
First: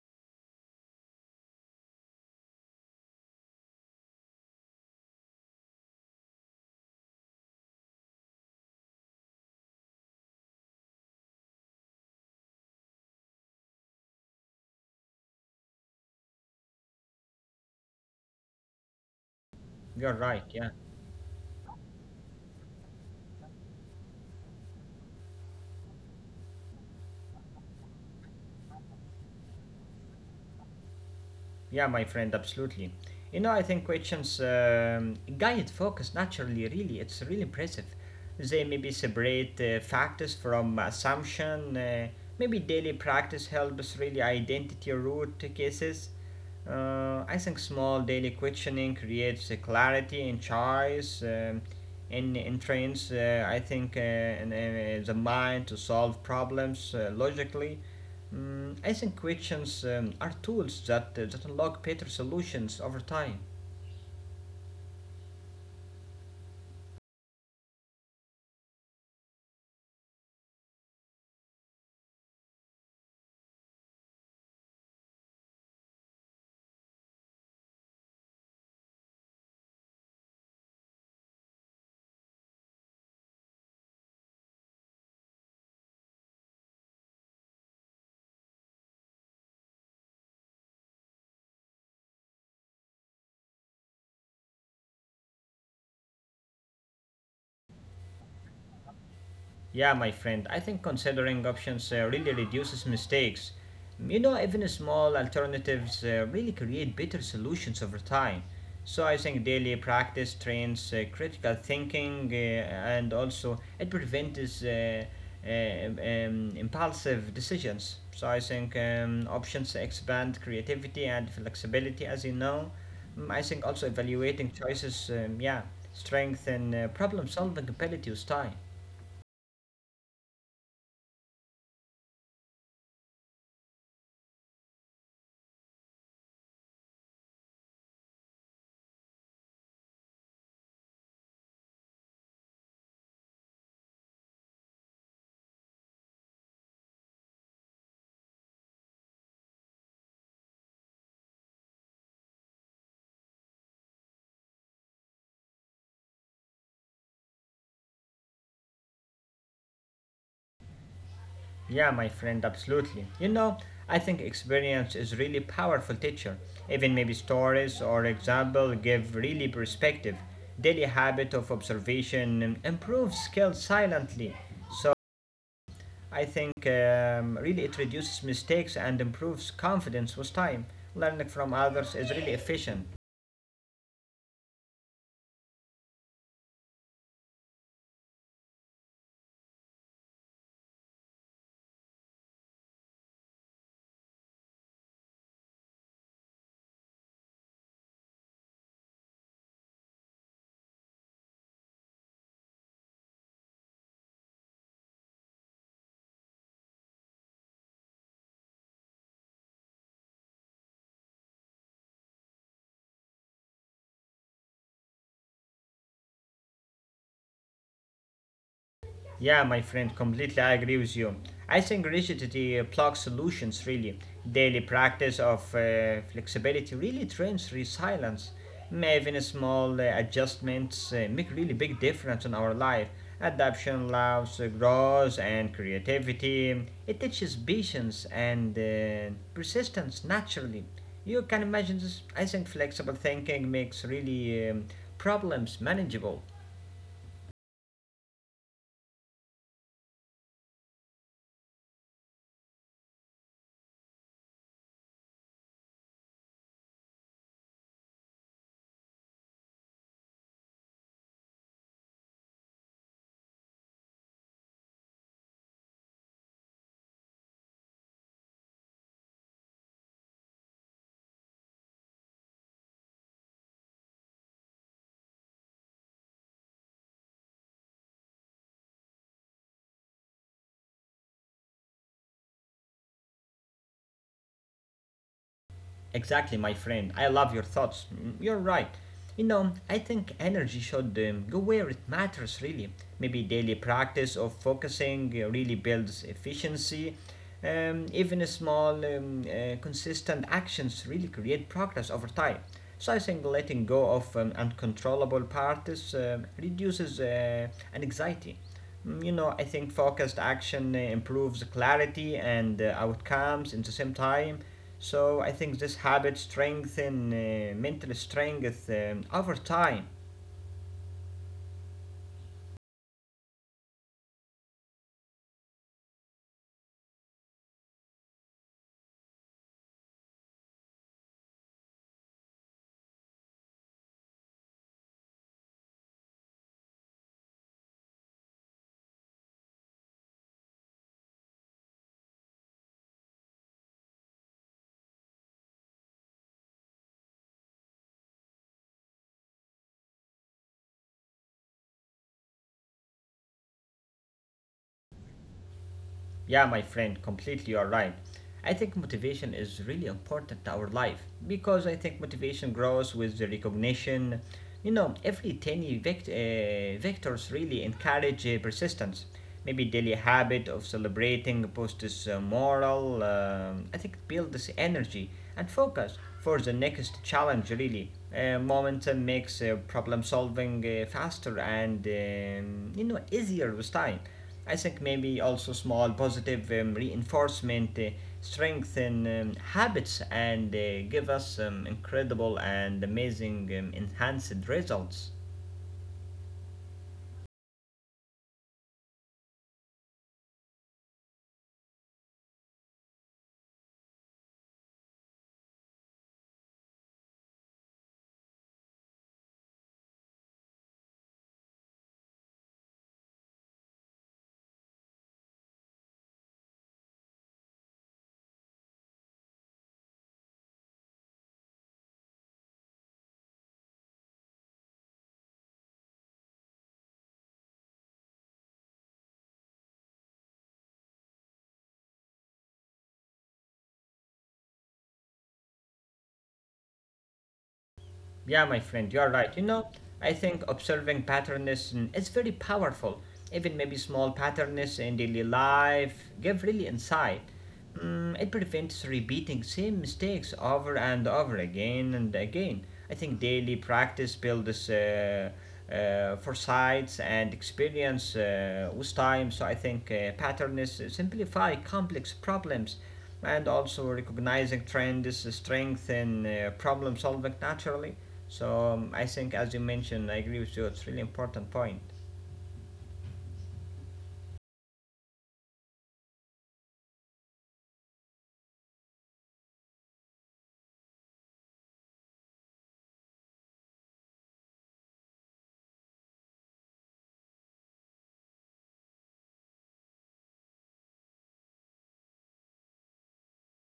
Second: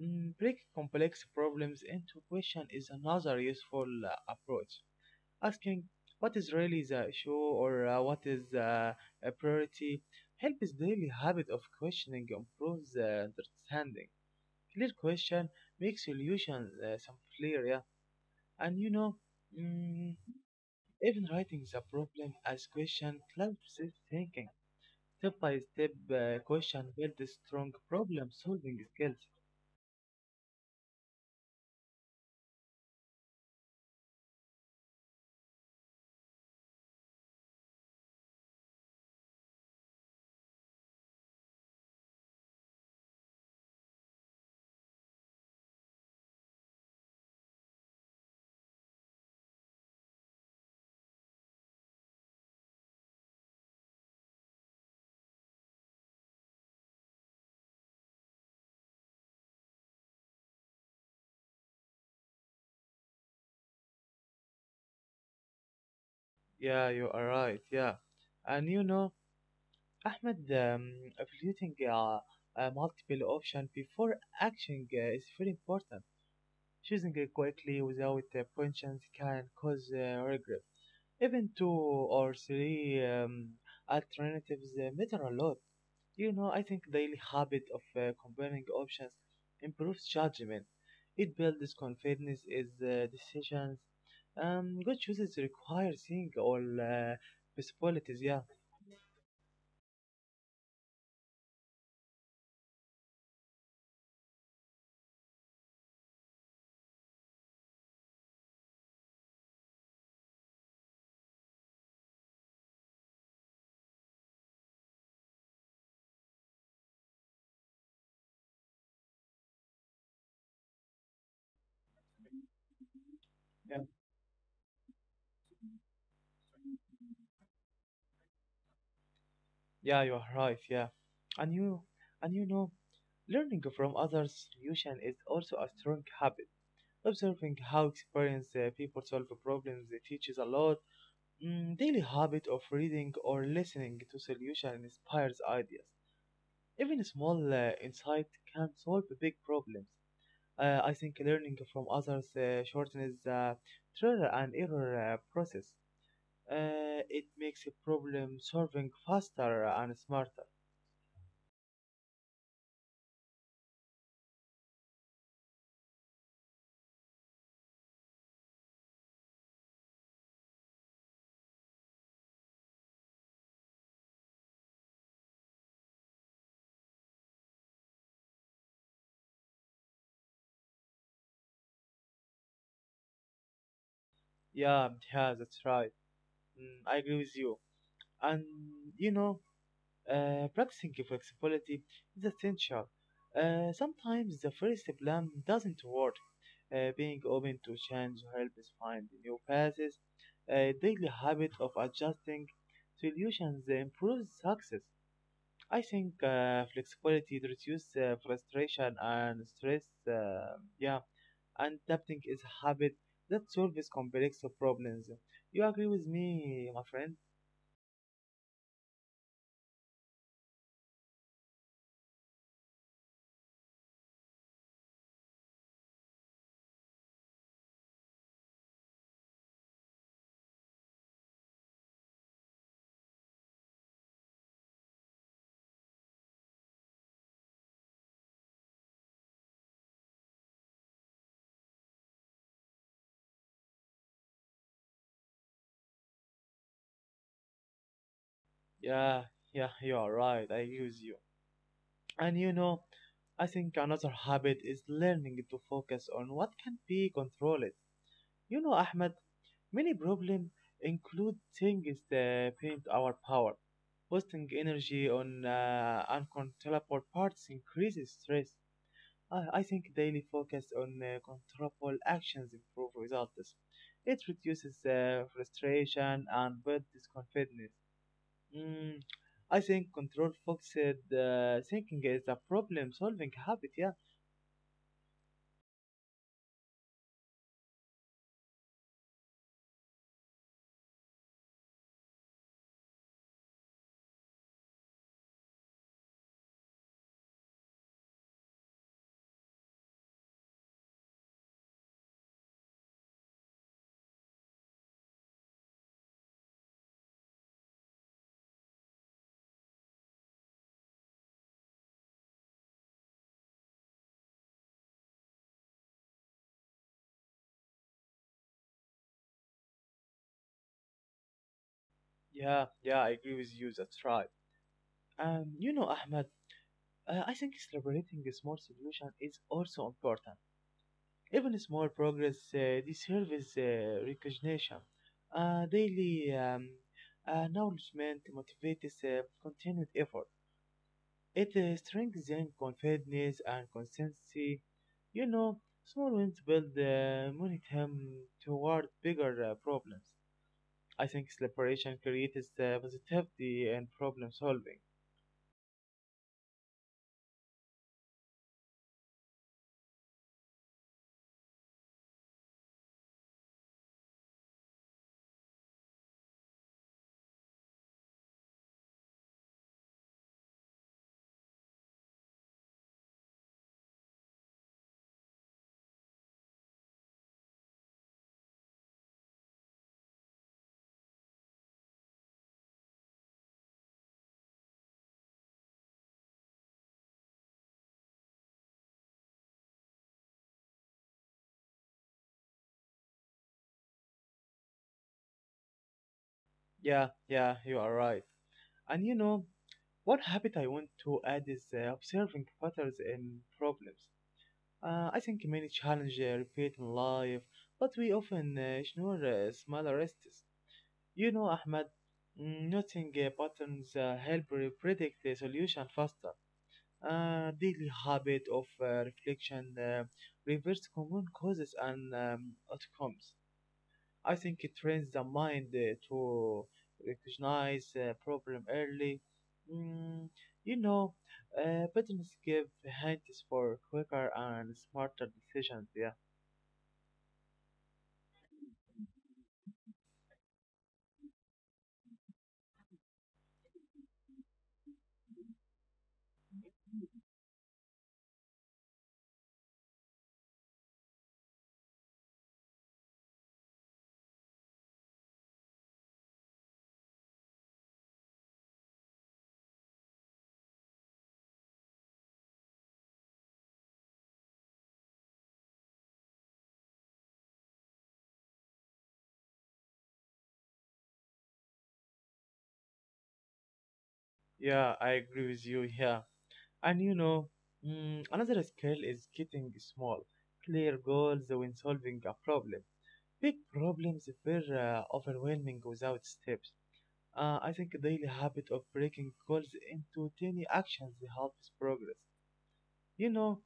Speaker 2: break complex problems into question is another useful approach. Asking what is really the issue or what is a priority helps daily habit of questioning improves understanding, clear question makes solutions some clear. Yeah, and you know, mm,
Speaker 1: You're right, yeah.
Speaker 2: even writing the problem as question helps us thinking step by step. Question builds strong problem solving skills.
Speaker 1: Yeah, my friend, absolutely. You know, I think questions guide focus naturally, really. It's really impressive. They maybe separate factors from assumption. Maybe daily practice helps really identity root cases. I think small daily questioning creates a clarity in choice and entrains, I think, and, the mind to solve problems logically. Mm, I think questions are tools that unlock better solutions over time.
Speaker 2: Yeah, you are right. Yeah, and you know, Ahmed, evaluating multiple options before acting is very important. Choosing it quickly without pensions can cause regret. Even two or three alternatives matter a lot. You know, I think daily habit of comparing options improves judgment. It builds confidence in decisions. Good choices require seeing all possibilities. Yeah.
Speaker 1: Yeah, my friend, I think considering options really reduces mistakes. You know, even small alternatives really create better solutions over time. So I think daily practice trains critical thinking and also it prevents impulsive decisions. So I think options expand creativity and flexibility, as you know. Mm, I think also evaluating choices, yeah, strengthen problem solving ability with time.
Speaker 2: Yeah, you are right. Yeah, and you, and you know, learning from others' solution is also a strong habit. Observing how experienced people solve problems it teaches a lot. Daily habit of reading or listening to solution inspires ideas. Even small insight can solve big problems. I think learning from others shortens the trial and error process. It makes problem solving faster and smarter.
Speaker 1: Yeah, my friend, absolutely. You know, I think experience is really powerful teacher. Even maybe stories or example give really perspective. Daily habit of observation improves skills silently. So I think really it reduces mistakes and improves confidence with time. Learning from others is really efficient.
Speaker 2: Yeah, yeah, that's right. I agree with you. And you know, practicing flexibility is essential. Sometimes the first plan doesn't work. Being open to change helps find new paths. A daily habit of adjusting solutions improves success. I think flexibility reduces frustration and stress. Uh, yeah, and adapting is a habit that solves complex problems. You agree with me, my friend?
Speaker 1: Yeah, my friend, completely I agree with you. I think rigidity plug solutions really. Daily practice of flexibility really trains resilience. May even small adjustments make really big difference in our life. Adaptation allows growth and creativity. It teaches patience and persistence naturally. You can imagine this. I think flexible thinking makes really problems manageable.
Speaker 2: Yeah, yeah, you are right. I agree with you. And you know, I think another habit is learning to focus on what can be controlled. You know, Ahmed, many problems include things that paint our power. Wasting energy on uncontrollable parts increases stress. I think daily focus on controllable actions improve results. It reduces frustration and builds confidence. Mm, I think control focused thinking is a problem solving habit. Yeah.
Speaker 1: Exactly, my friend. I love your thoughts. Mm, you're right. You know, I think energy should go where it matters, really. Maybe daily practice of focusing really builds efficiency. Even a small, consistent actions really create progress over time. So I think letting go of uncontrollable parties reduces anxiety. Mm, you know, I think focused action improves clarity and outcomes in the same time. So I think this habit strengthens mental strength over time.
Speaker 2: Yeah, yeah, I agree with you, that's right. You know, Ahmed. I think celebrating small solution is also important. Even small progress deserves recognition. Daily acknowledgement motivates continued effort. It strengthens confidence and consistency. You know, small wins build momentum toward bigger problems. I think celebration creates positivity and problem solving.
Speaker 1: Yeah, my friend, completely you are right. I think motivation is really important to our life because I think motivation grows with the recognition. You know, every tiny vectors really encourage persistence. Maybe daily habit of celebrating boosts moral. Um, I think it builds energy and focus for the next challenge. Really, momentum makes problem solving faster and you know easier with time. I think maybe also small positive reinforcement strengthen habits and give us incredible and amazing enhanced results.
Speaker 2: Yeah, yeah, you are right. And you know, one habit I want to add is observing patterns in problems. I think many challenges repeat in life, but we often ignore smaller risks. You know, Ahmed, noting patterns predict the solution faster. Daily habit of reflection reverse common causes and outcomes. I think it trains the mind to recognize a problem early. Mm, you know, patterns give hints for quicker and smarter decisions. Yeah,
Speaker 1: Yeah, my friend, you're right. You know, I think observing patterns mm, is very powerful. Even maybe small patterns in daily life give really insight. It prevents repeating same mistakes over and over again and again. I think daily practice builds foresights and experience with time. So I think patterns simplify complex problems, and also recognizing trends is strength in problem solving naturally. So I think as you mentioned, I agree with you, it's really important point.
Speaker 2: yeah, I agree with you. Yeah, and you know, another skill is getting small, clear goals when solving a problem. Big problems were overwhelming without steps. I think daily habit of breaking goals into tiny actions helps progress. You know,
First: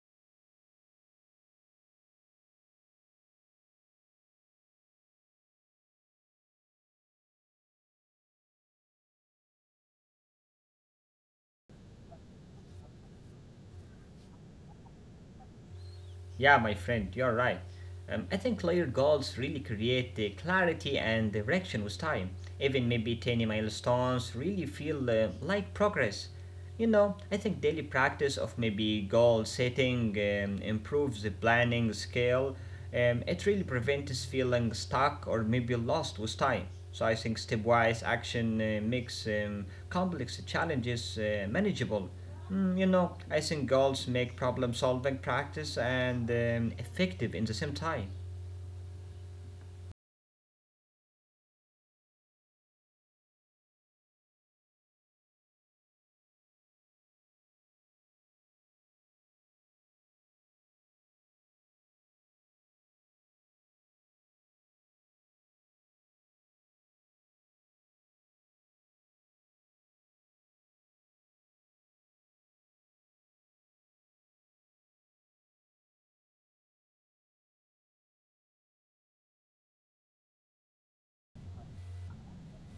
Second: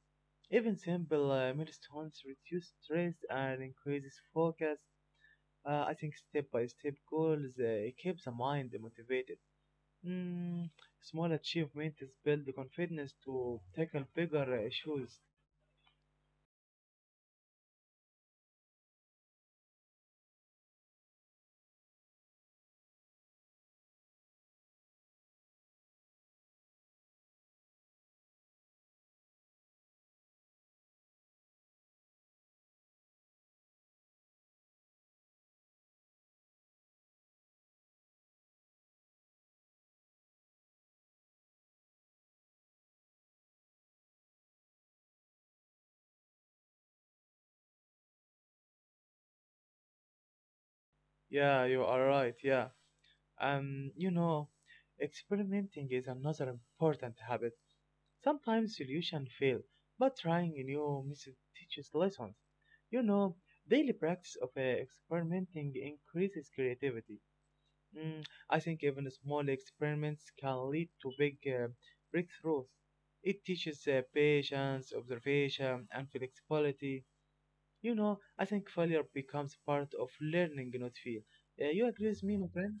Speaker 2: even simple milestones reduce stress and increases focus. I think step by step goals keep the mind motivated. Mm, Small achievements build the confidence to tackle bigger issues.
Speaker 1: Yeah, my friend, you're right. I think layered goals really create the clarity and direction with time. Even maybe tiny milestones really feel like progress. You know, I think daily practice of maybe goal setting improves the planning skill. It really prevents feeling stuck or maybe lost with time. So I think stepwise action makes complex challenges manageable. Mm, you know, I think goals make problem solving practice and effective in the same time.
Speaker 2: Yeah, you are right. Yeah, you know, experimenting is another important habit. Sometimes solutions fail, but trying a new method teaches lessons. You know, daily practice of experimenting increases creativity. Mm, I think even small experiments can lead to big breakthroughs. It teaches patience, observation, and flexibility. You know, I think failure becomes part of learning, not fear. You agree with me, my friend?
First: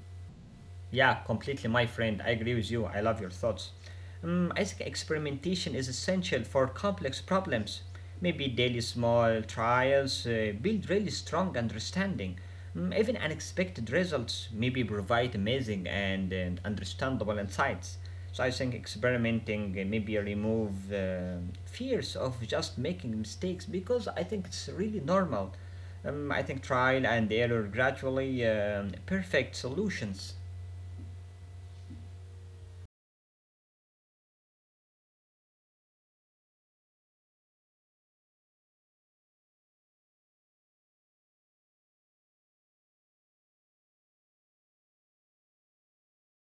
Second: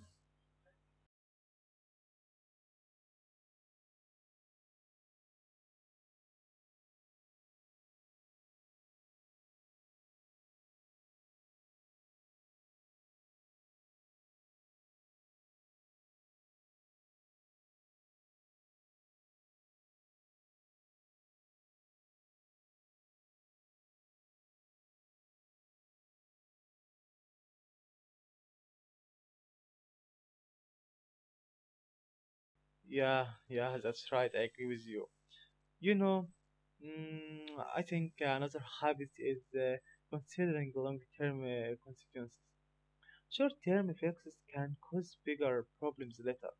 Speaker 1: Yeah, completely, my friend. I agree with you. I love your thoughts. I think experimentation is essential for complex problems. Maybe daily small trials build really strong understanding. Even unexpected results maybe provide amazing and understandable insights. So I think experimenting maybe remove fears of just making mistakes, because I think it's really normal. I think trial and error gradually perfect solutions.
Speaker 2: Yeah, yeah, that's right. I agree with you. You know, mm, I think another habit is considering long-term consequences. Short-term fixes can cause bigger problems later,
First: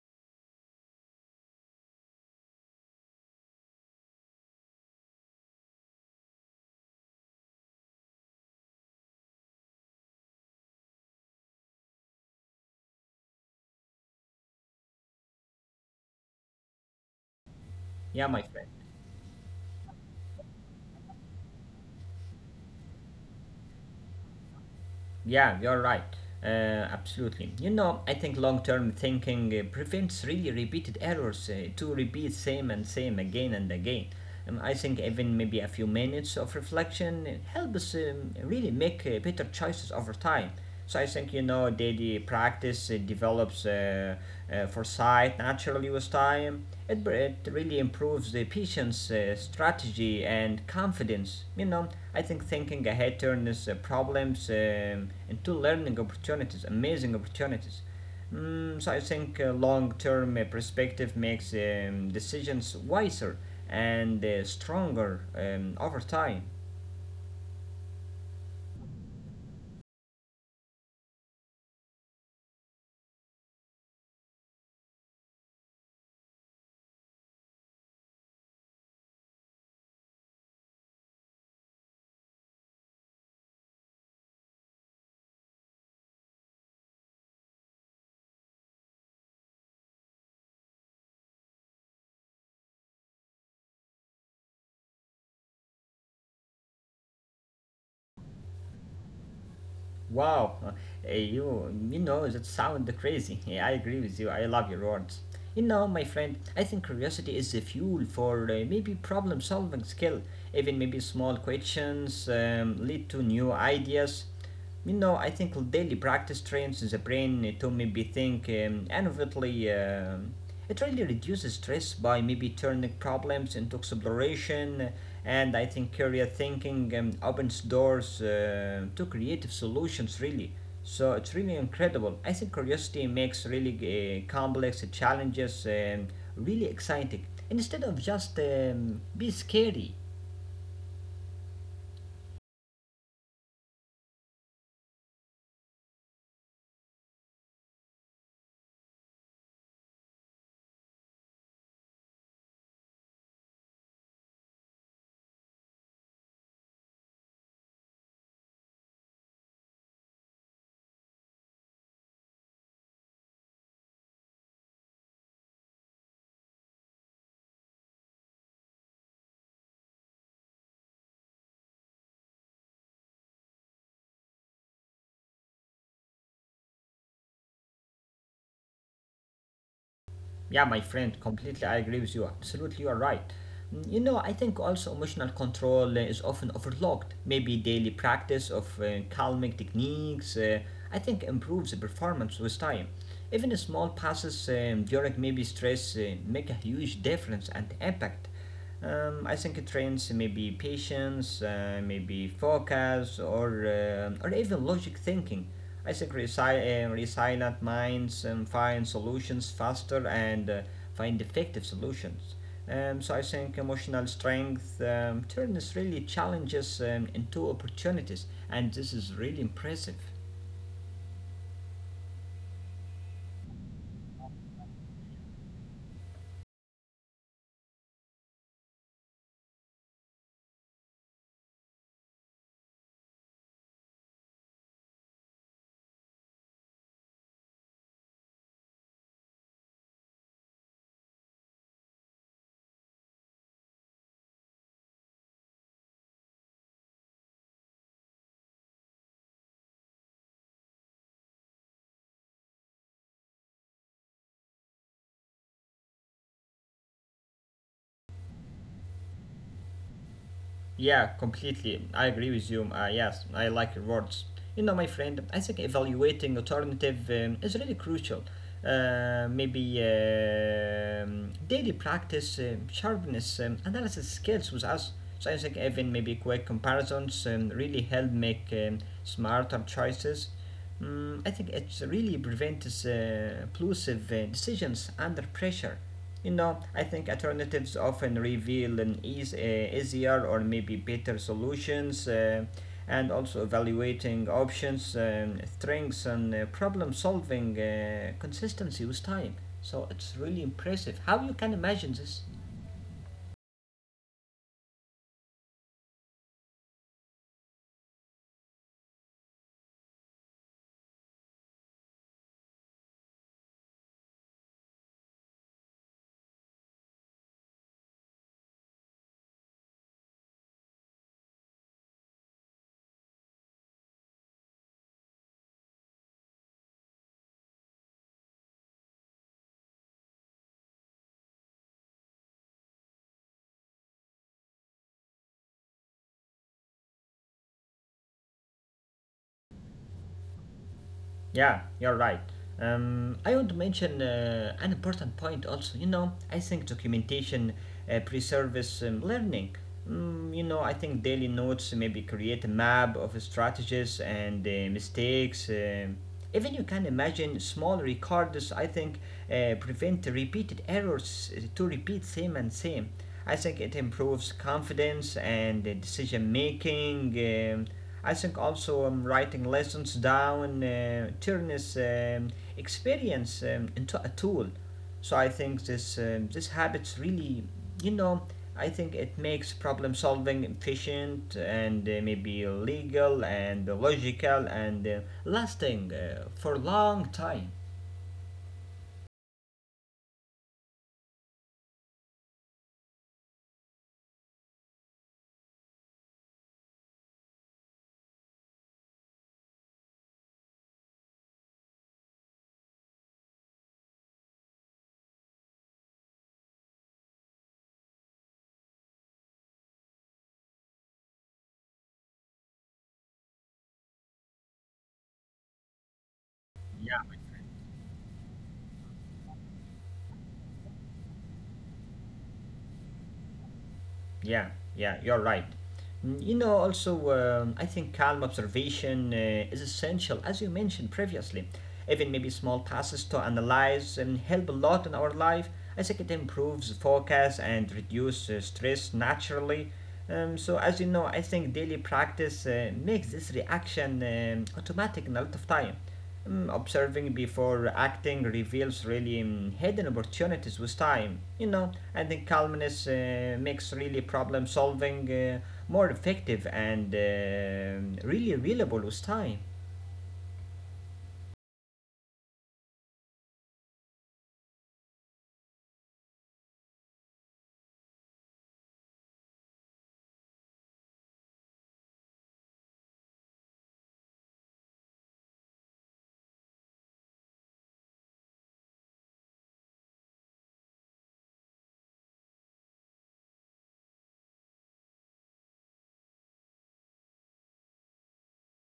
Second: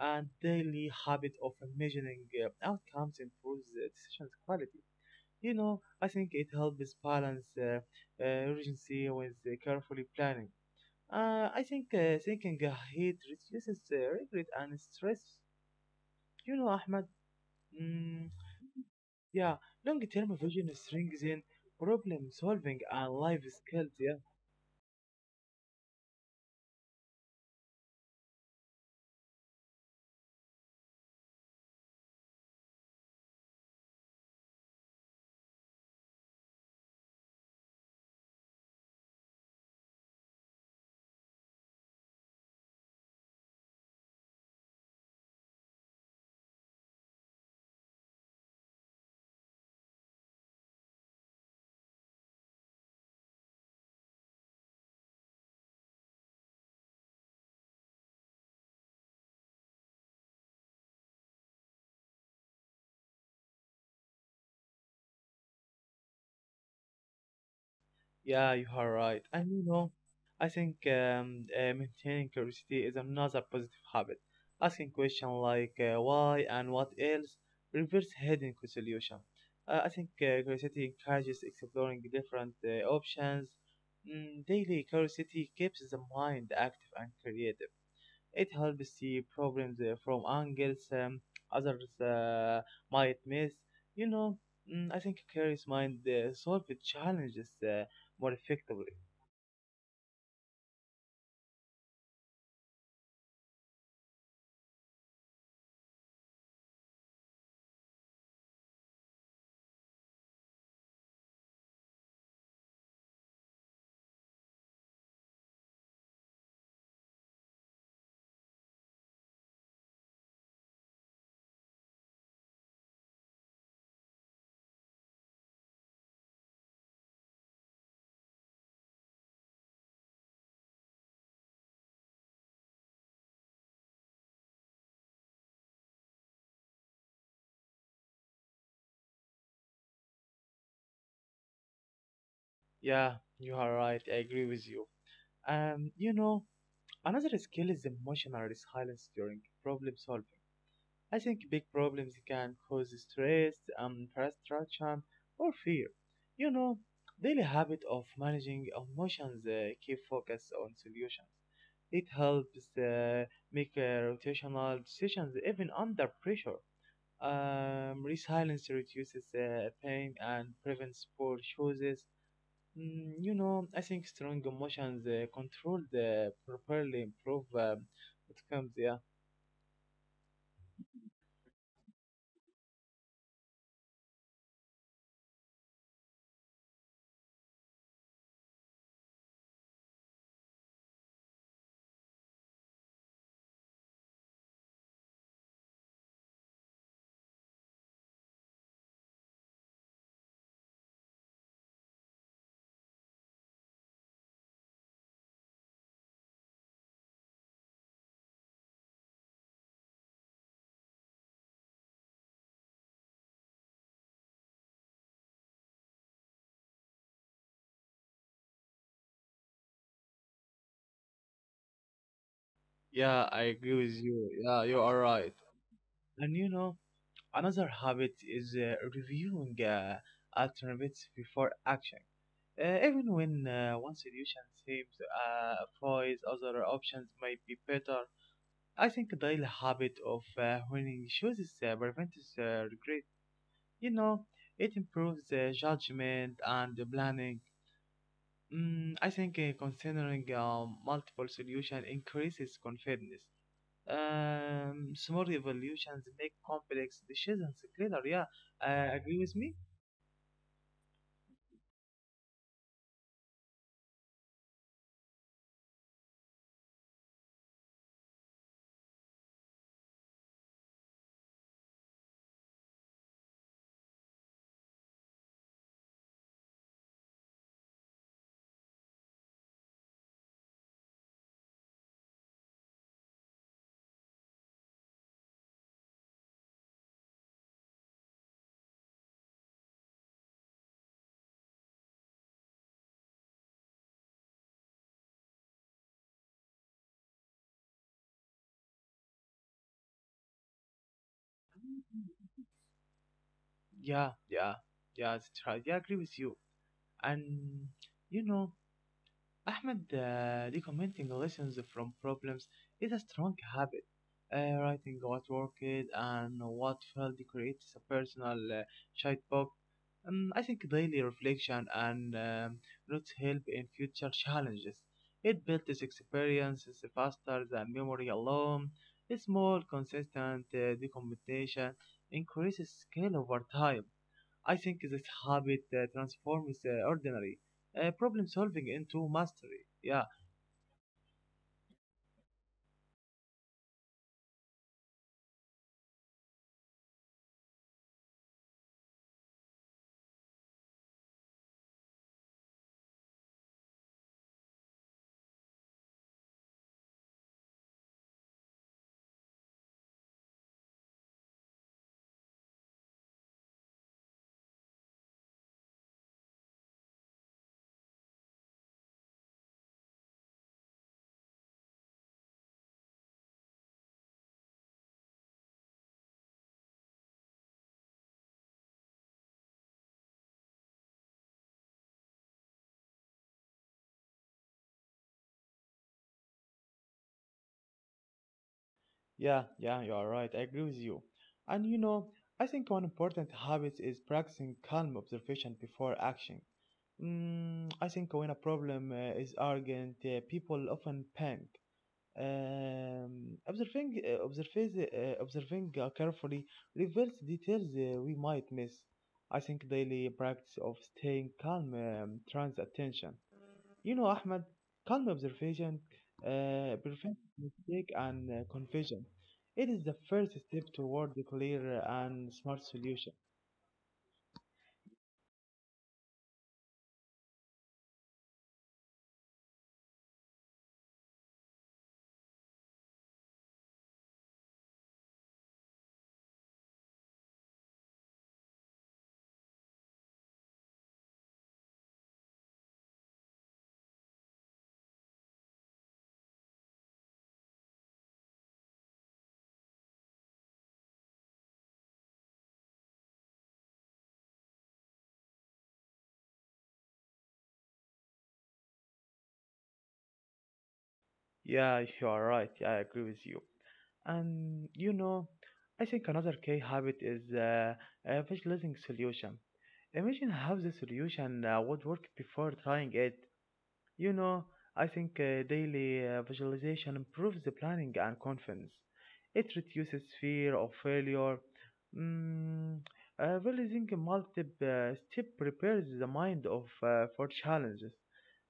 Speaker 2: and daily habit of measuring outcomes improves the decision's quality. You know, I think it helps balance urgency with carefully planning. I think thinking ahead reduces regret and stress. You know, Ahmed.
Speaker 1: Yeah,
Speaker 2: Mm,
Speaker 1: my friend.
Speaker 2: yeah, long-term vision strengthens in problem solving and life skills. Yeah,
Speaker 1: Yeah, you're right. Uh, absolutely. You know, I think long-term thinking prevents really repeated errors to repeat same and same again and again. I think even maybe a few minutes of reflection helps really make better choices over time. So I think, you know, the practice, it develops foresight naturally with time. It really improves the patient's strategy and confidence. You know, I think thinking ahead turns problems into learning opportunities, amazing opportunities. Mm, so I think long-term perspective makes decisions wiser and stronger over time.
Speaker 2: yeah, you are right. And you know, I think maintaining curiosity is another positive habit. Asking questions like why and what else reverse hidden solution. I think curiosity encourages exploring different options. Daily curiosity keeps the mind active and creative. It helps see problems from angles others might miss. You know, I think a curious mind solve the challenges more effectively.
Speaker 1: Wow, you know that sound crazy. Yeah, I agree with you. I love your words. You know, my friend, I think curiosity is the fuel for maybe problem-solving skill. Even maybe small questions lead to new ideas. You know, I think daily practice trains the brain to maybe think innovatively. It really reduces stress by maybe turning problems into exploration, and I think career thinking opens doors to creative solutions, really. So it's really incredible. I think curiosity makes really complex challenges really exciting instead of just be scary.
Speaker 2: Yeah, you are right. I agree with you. You know, another skill is emotional resilience during problem solving. I think big problems can cause stress, frustration, or fear. You know, daily habit of managing emotions keep focus on solutions. It helps uh, make rotational decisions even under pressure. Resilience reduces pain and prevents poor choices. You know, I think strong emotions controlled properly improve outcomes. Yeah.
Speaker 1: Yeah, my friend, completely I agree with you. Absolutely, you are right. Mm, you know, I think also emotional control is often overlooked. Maybe daily practice of calming techniques, I think, improves the performance with time. Even small passes during maybe stress make a huge difference and impact. I think it trains maybe patience, maybe focus, or even logic thinking. I think resilient minds find solutions faster and find effective solutions. So I think emotional strength turns really challenges into opportunities, and this is really impressive.
Speaker 2: Yeah, I agree with you. Yeah, you are right. And you know, another habit is reviewing alternatives before action. Even when one solution seems uh, voice, other options might be better. I think daily habit of winning chooses prevents regret. You know, it improves judgment and planning. Mm, I think considering multiple solutions increases confidence. Small evolutions make complex decisions clearer. Yeah, agree with me?
Speaker 1: Yeah, completely. I agree with you. Yes, I like your words. You know, my friend, I think evaluating alternative is really crucial. Maybe daily practice, sharpness, analysis skills with us. So I think even maybe quick comparisons really help make smarter choices. Mm, I think it really prevents plosive decisions under pressure. You know, I think alternatives often reveal an easier or maybe better solutions, and also evaluating options, strengths, and problem solving consistency with time. So it's really impressive how you can imagine this.
Speaker 2: Yeah, yeah, yeah, that's right. Yeah, I agree with you. And you know, Ahmed, documenting lessons from problems is a strong habit. Writing what worked and what failed creates a personal checkbook. I think daily reflection and notes help in future challenges. It builds experiences faster than memory alone. A small, consistent documentation increases skill over time. I think this habit transforms ordinary problem solving into mastery. Yeah,
Speaker 1: Yeah, you're right. I want to mention an important point also. You know, I think documentation preserves learning. Mm, you know, I think daily notes maybe create a map of strategies and mistakes. Even you can imagine small records, I think, prevent repeated errors to repeat same and same. I think it improves confidence and decision making. um I think also writing lessons down turns experience into a tool. So I think this habits really, you know, I think it makes problem solving efficient and maybe legal and logical and lasting for a long time.
Speaker 2: yeah, yeah, you are right. I agree with you. And you know, I think one important habit is practicing calm observation before action. I think when a problem is urgent, people often panic. Observing carefully reveals details we might miss. I think daily practice of staying calm turns attention. You know, Ahmed, calm observation prevents mistake and confusion. It is the first step toward a clear and smart solution.
Speaker 1: Yeah, yeah, you're right. Mm, you know, also, I think calm observation is essential, as you mentioned previously. Even maybe small passes to analyze and help a lot in our life. I think it improves focus and reduce stress naturally. So, as you know, I think daily practice makes this reaction automatic in a lot of time. Mm, observing before acting reveals really hidden opportunities with time, you know, and then calmness makes really problem solving more effective and really reliable with time.
Speaker 2: Yeah, you are right. I agree with you. And you know, I think another key habit is visualizing solution. Imagine how the solution would work before trying it. You know, I think daily visualization improves the planning and confidence. It reduces fear of failure. Mm, realizing a multi-step prepares the mind of for challenges.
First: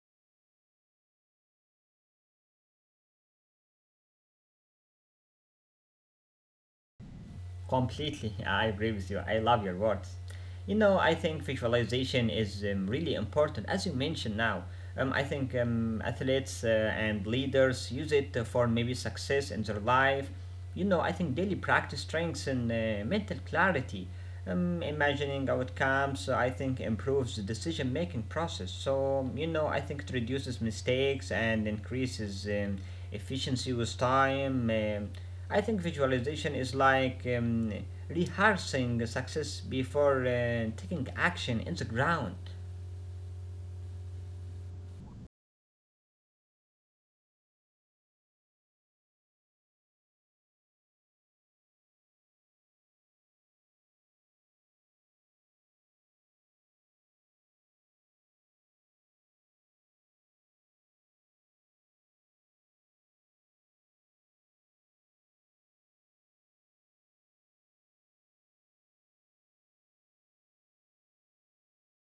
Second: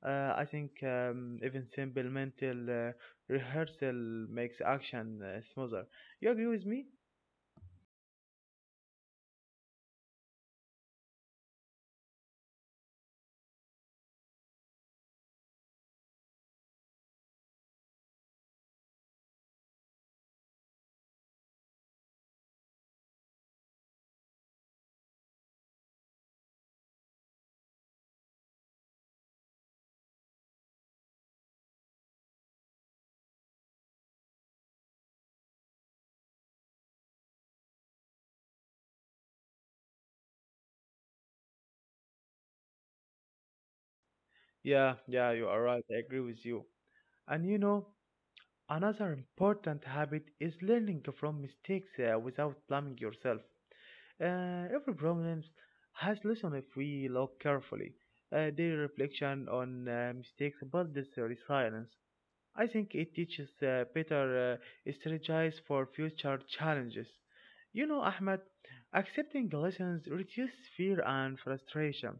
Speaker 2: I think even simple mental rehearsal makes action smoother. You agree with me?
Speaker 1: Completely, I agree with you. I love your words. You know, I think visualization is really important, as you mentioned now. I think athletes and leaders use it for maybe success in their life. You know, I think daily practice strengthens mental clarity. Imagining outcomes, I think, improves the decision making process. So, you know, I think it reduces mistakes and increases. Efficiency with time. I think visualization is like rehearsing success before taking action in the ground.
Speaker 2: Yeah, yeah, you are right. I agree with you. And you know, another important habit is learning from mistakes without blaming yourself. Every problem has lesson if we look carefully. Their reflection on mistakes builds this resilience. I think it teaches better strategies for future challenges. You know, Ahmed, accepting lessons reduces fear and frustration.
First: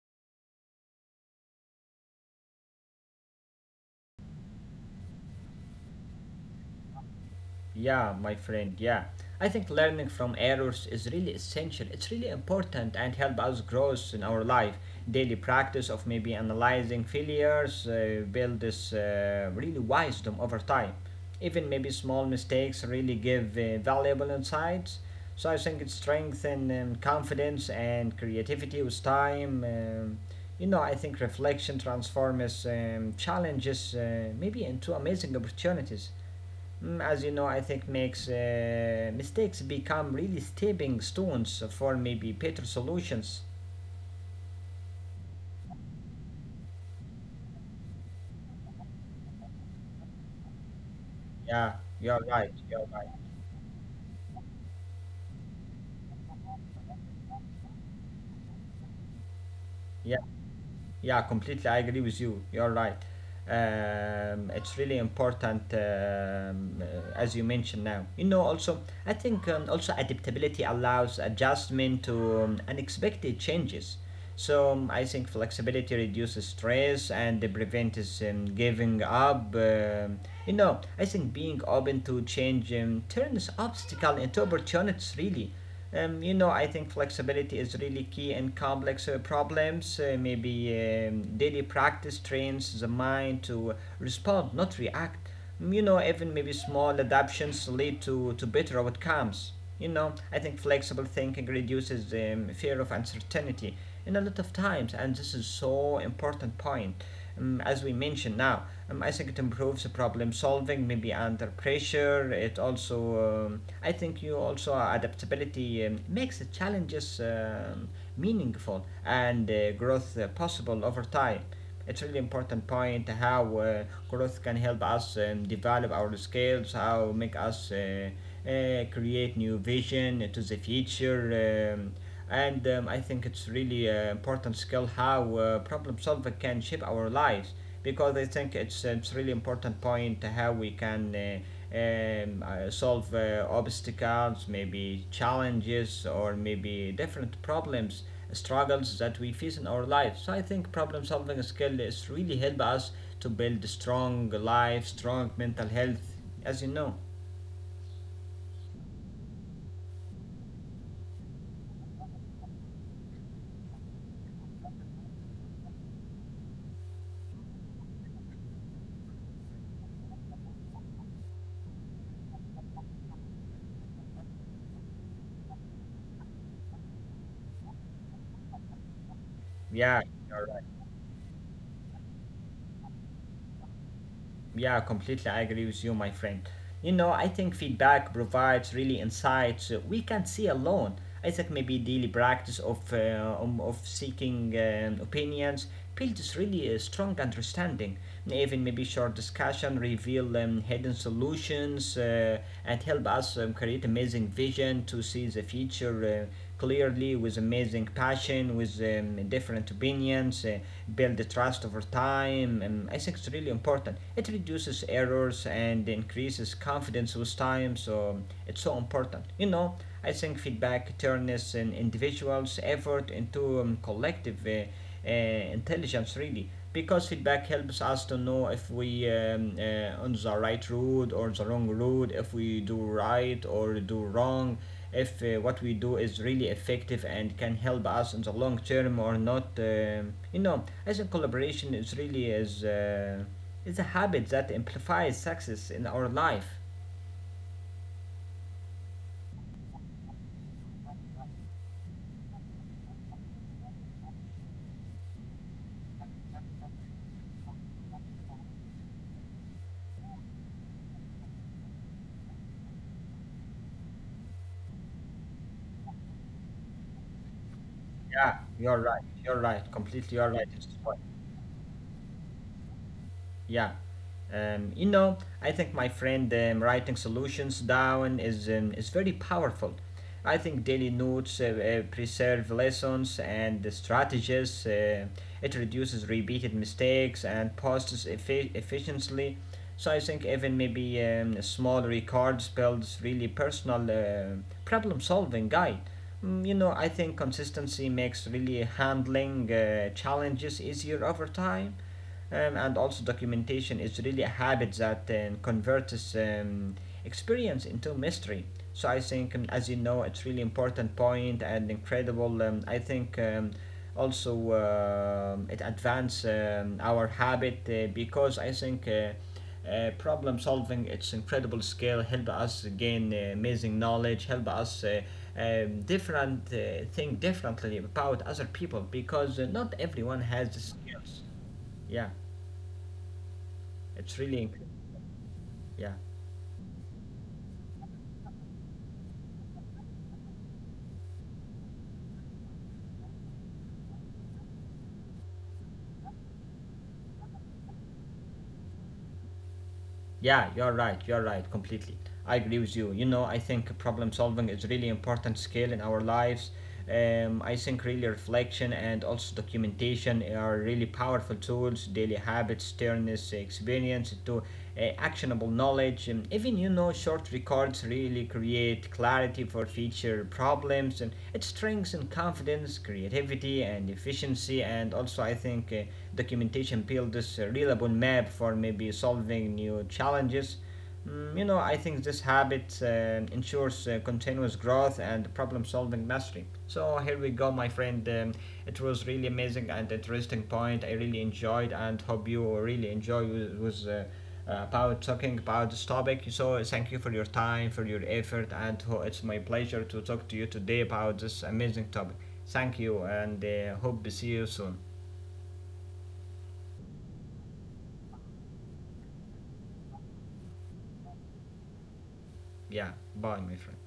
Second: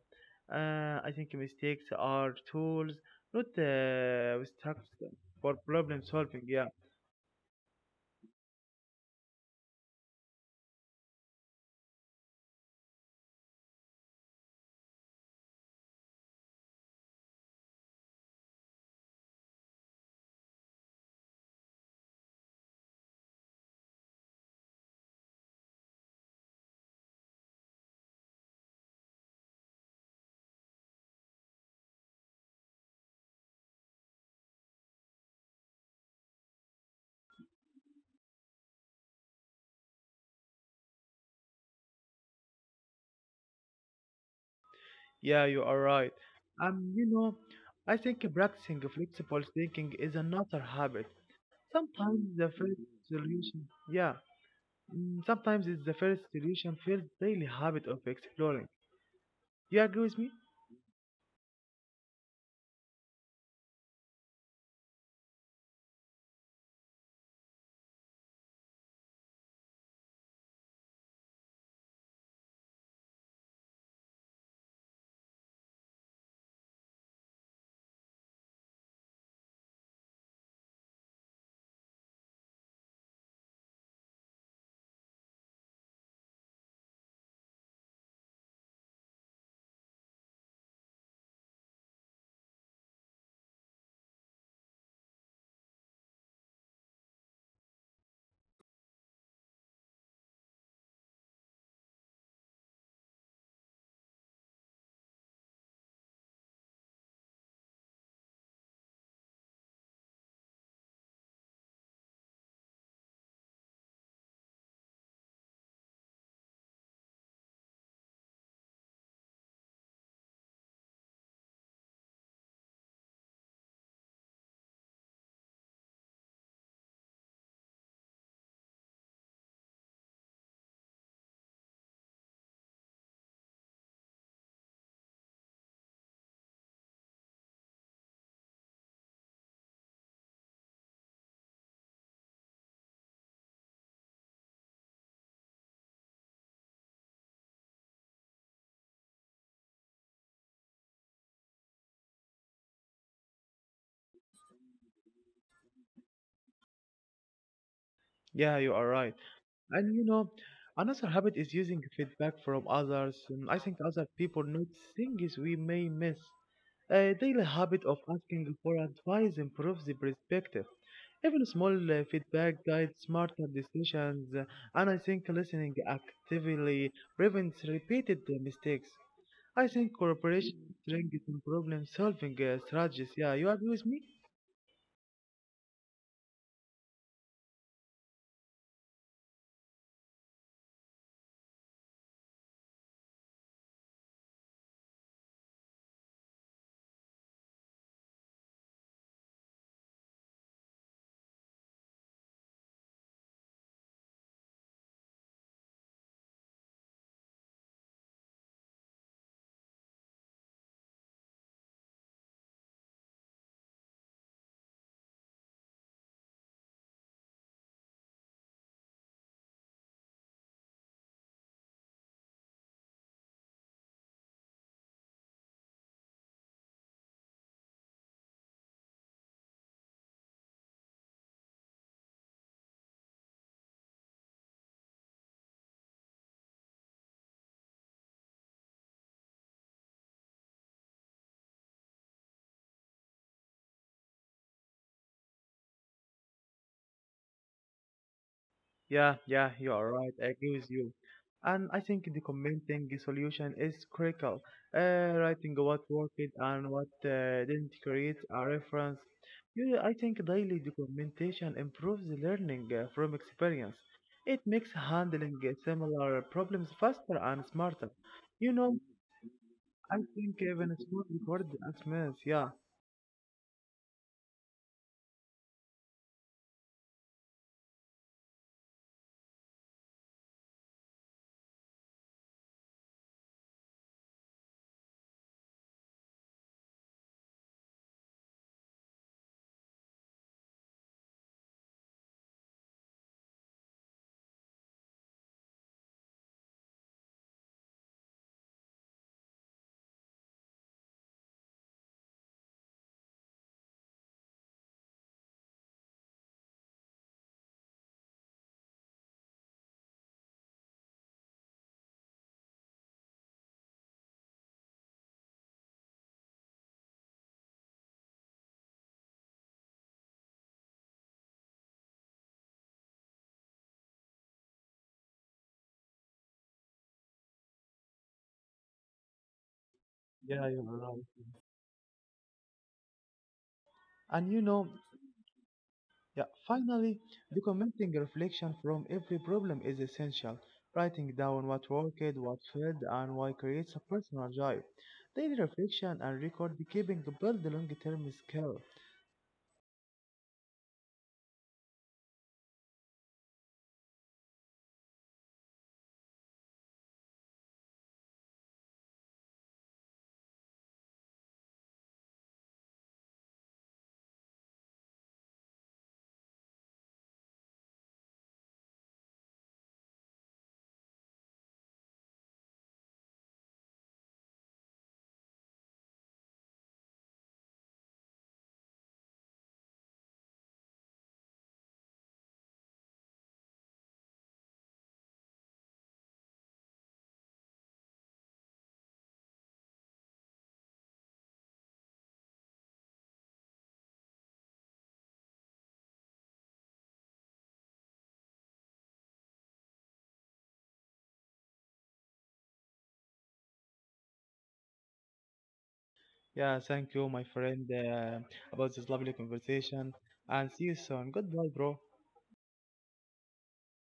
Speaker 2: I think mistakes are tools, not obstacles for problem solving. Yeah.
Speaker 1: Yeah, my friend, yeah. I think learning from errors is really essential. It's really important and help us grow in our life. Daily practice of maybe analyzing failures build this really wisdom over time. Even maybe small mistakes really give valuable insights. So I think it strengthens confidence and creativity with time. You know, I think reflection transforms challenges maybe into amazing opportunities. Mm, as you know, I think makes mistakes become really stepping stones for maybe better solutions.
Speaker 2: Yeah, you are right. You know, I think practicing flexible thinking is another habit.
Speaker 1: Yeah, you're
Speaker 2: Sometimes the
Speaker 1: right.
Speaker 2: first
Speaker 1: You're right.
Speaker 2: solution, yeah, sometimes it's the first solution, first daily habit of exploring. You agree
Speaker 1: Yeah.
Speaker 2: with me?
Speaker 1: Yeah, completely. I agree with you. You're right. It's really important, as you mentioned now. You know, also, I think also adaptability allows adjustment to unexpected changes. So I think flexibility reduces stress and it prevents giving up. You know, I think being open to change turns obstacle into opportunities. Really. You know, I think flexibility is really key in complex problems. Maybe daily practice trains the mind to respond, not react. Mm, you know, even maybe small adaptations lead to better outcomes. You know, I think flexible thinking reduces the fear of uncertainty in a lot of times, and this is so important point as we mentioned now. I think it improves the problem solving, maybe under pressure. It also, I think, you also adaptability makes the challenges meaningful and growth possible over time. It's really important point how growth can help us develop our skills, how make us uh, create new vision to the future. And I think it's really important skill how problem solving can shape our lives, because I think it's really important point how we can solve obstacles, maybe challenges, or maybe different problems, struggles that we face in our lives. So I think problem solving skill is really help us to build strong life, strong mental health, as you know.
Speaker 2: Yeah, you are right. And you know, another habit is using feedback from others. I think other people notice things we may miss. A daily habit of asking for advice improves the perspective. Even small feedback guides smarter decisions, and I think listening actively prevents repeated mistakes. I think
Speaker 1: Yeah, you're right.
Speaker 2: cooperation strengthens in problem solving strategies. Yeah, you agree with me?
Speaker 1: Yeah, completely. I agree with you, my friend. You know, I think feedback provides really insights we can't see alone. I think maybe daily practice of seeking opinions builds really a strong understanding. Even maybe short discussion reveal hidden solutions and help us create amazing vision to see the future. Clearly with amazing passion, with different opinions, build the trust over time. And I think it's really important. It reduces errors and increases confidence with time, so it's so important. You know, I think feedback turns an individual's effort into collective. Intelligence really, because feedback helps us to know if we on the right road or the wrong road, if we do right or do wrong, if what we do is really effective and can help us in the long term or not. You know, I think collaboration is really is a habit that amplifies success in our life.
Speaker 2: Yeah, yeah, you are right. I agree with you. And I think the commenting solution is critical. Writing what worked and what didn't creates a reference. You, I think daily documentation improves the learning from experience. It makes handling similar problems faster and smarter.
Speaker 1: Yeah,
Speaker 2: You know,
Speaker 1: you're right, you're right,
Speaker 2: I
Speaker 1: completely, you're
Speaker 2: think
Speaker 1: right in.
Speaker 2: even small recorded as, yeah,
Speaker 1: Yeah. You know, I think my friend writing solutions down is very powerful. I think daily notes preserve lessons and the strategies. It reduces repeated mistakes and posts efficiently. So I think even maybe small records builds really personal problem solving guide. Mm, you know, I think consistency makes really handling challenges easier over time, and also documentation is really a habit that converts experience into mystery. So I think, as you know, it's really important point and incredible. I think also it advance our habit because I think. Problem solving, its incredible skill, help us gain amazing knowledge, help us different think differently about other people, because not everyone
Speaker 2: yeah,
Speaker 1: has the
Speaker 2: you are right.
Speaker 1: skills. Yeah, it's
Speaker 2: And you
Speaker 1: really,
Speaker 2: know,
Speaker 1: yeah.
Speaker 2: Yeah, finally, documenting reflection from every problem is essential. Writing down what worked, what failed, and why creates a personal joy. Daily reflection and record keeping build long-term skill.
Speaker 1: Yeah, you're right, completely. I agree with you. You know, I think problem solving is really important skill in our lives. I think really reflection and also documentation are really powerful tools. Daily habits turn this experience into actionable knowledge, and even, you know, short records really create clarity for future problems, and it strengthens confidence, creativity and efficiency. And also I think documentation builds a reliable map for maybe solving new challenges. Mm, you know, I think this habit ensures continuous growth and problem solving mastery. So, here we go, my friend. It was really amazing and interesting point. I really enjoyed and hope you really enjoy was about talking about this topic. So, thank you for your time, for your effort, and it's my pleasure to talk to you today about this amazing topic. Thank you, and hope to see you soon.
Speaker 2: Yeah, thank you, my friend, about this lovely conversation, and see you soon. Goodbye, bro.
Speaker 1: Yeah, bye, my friend.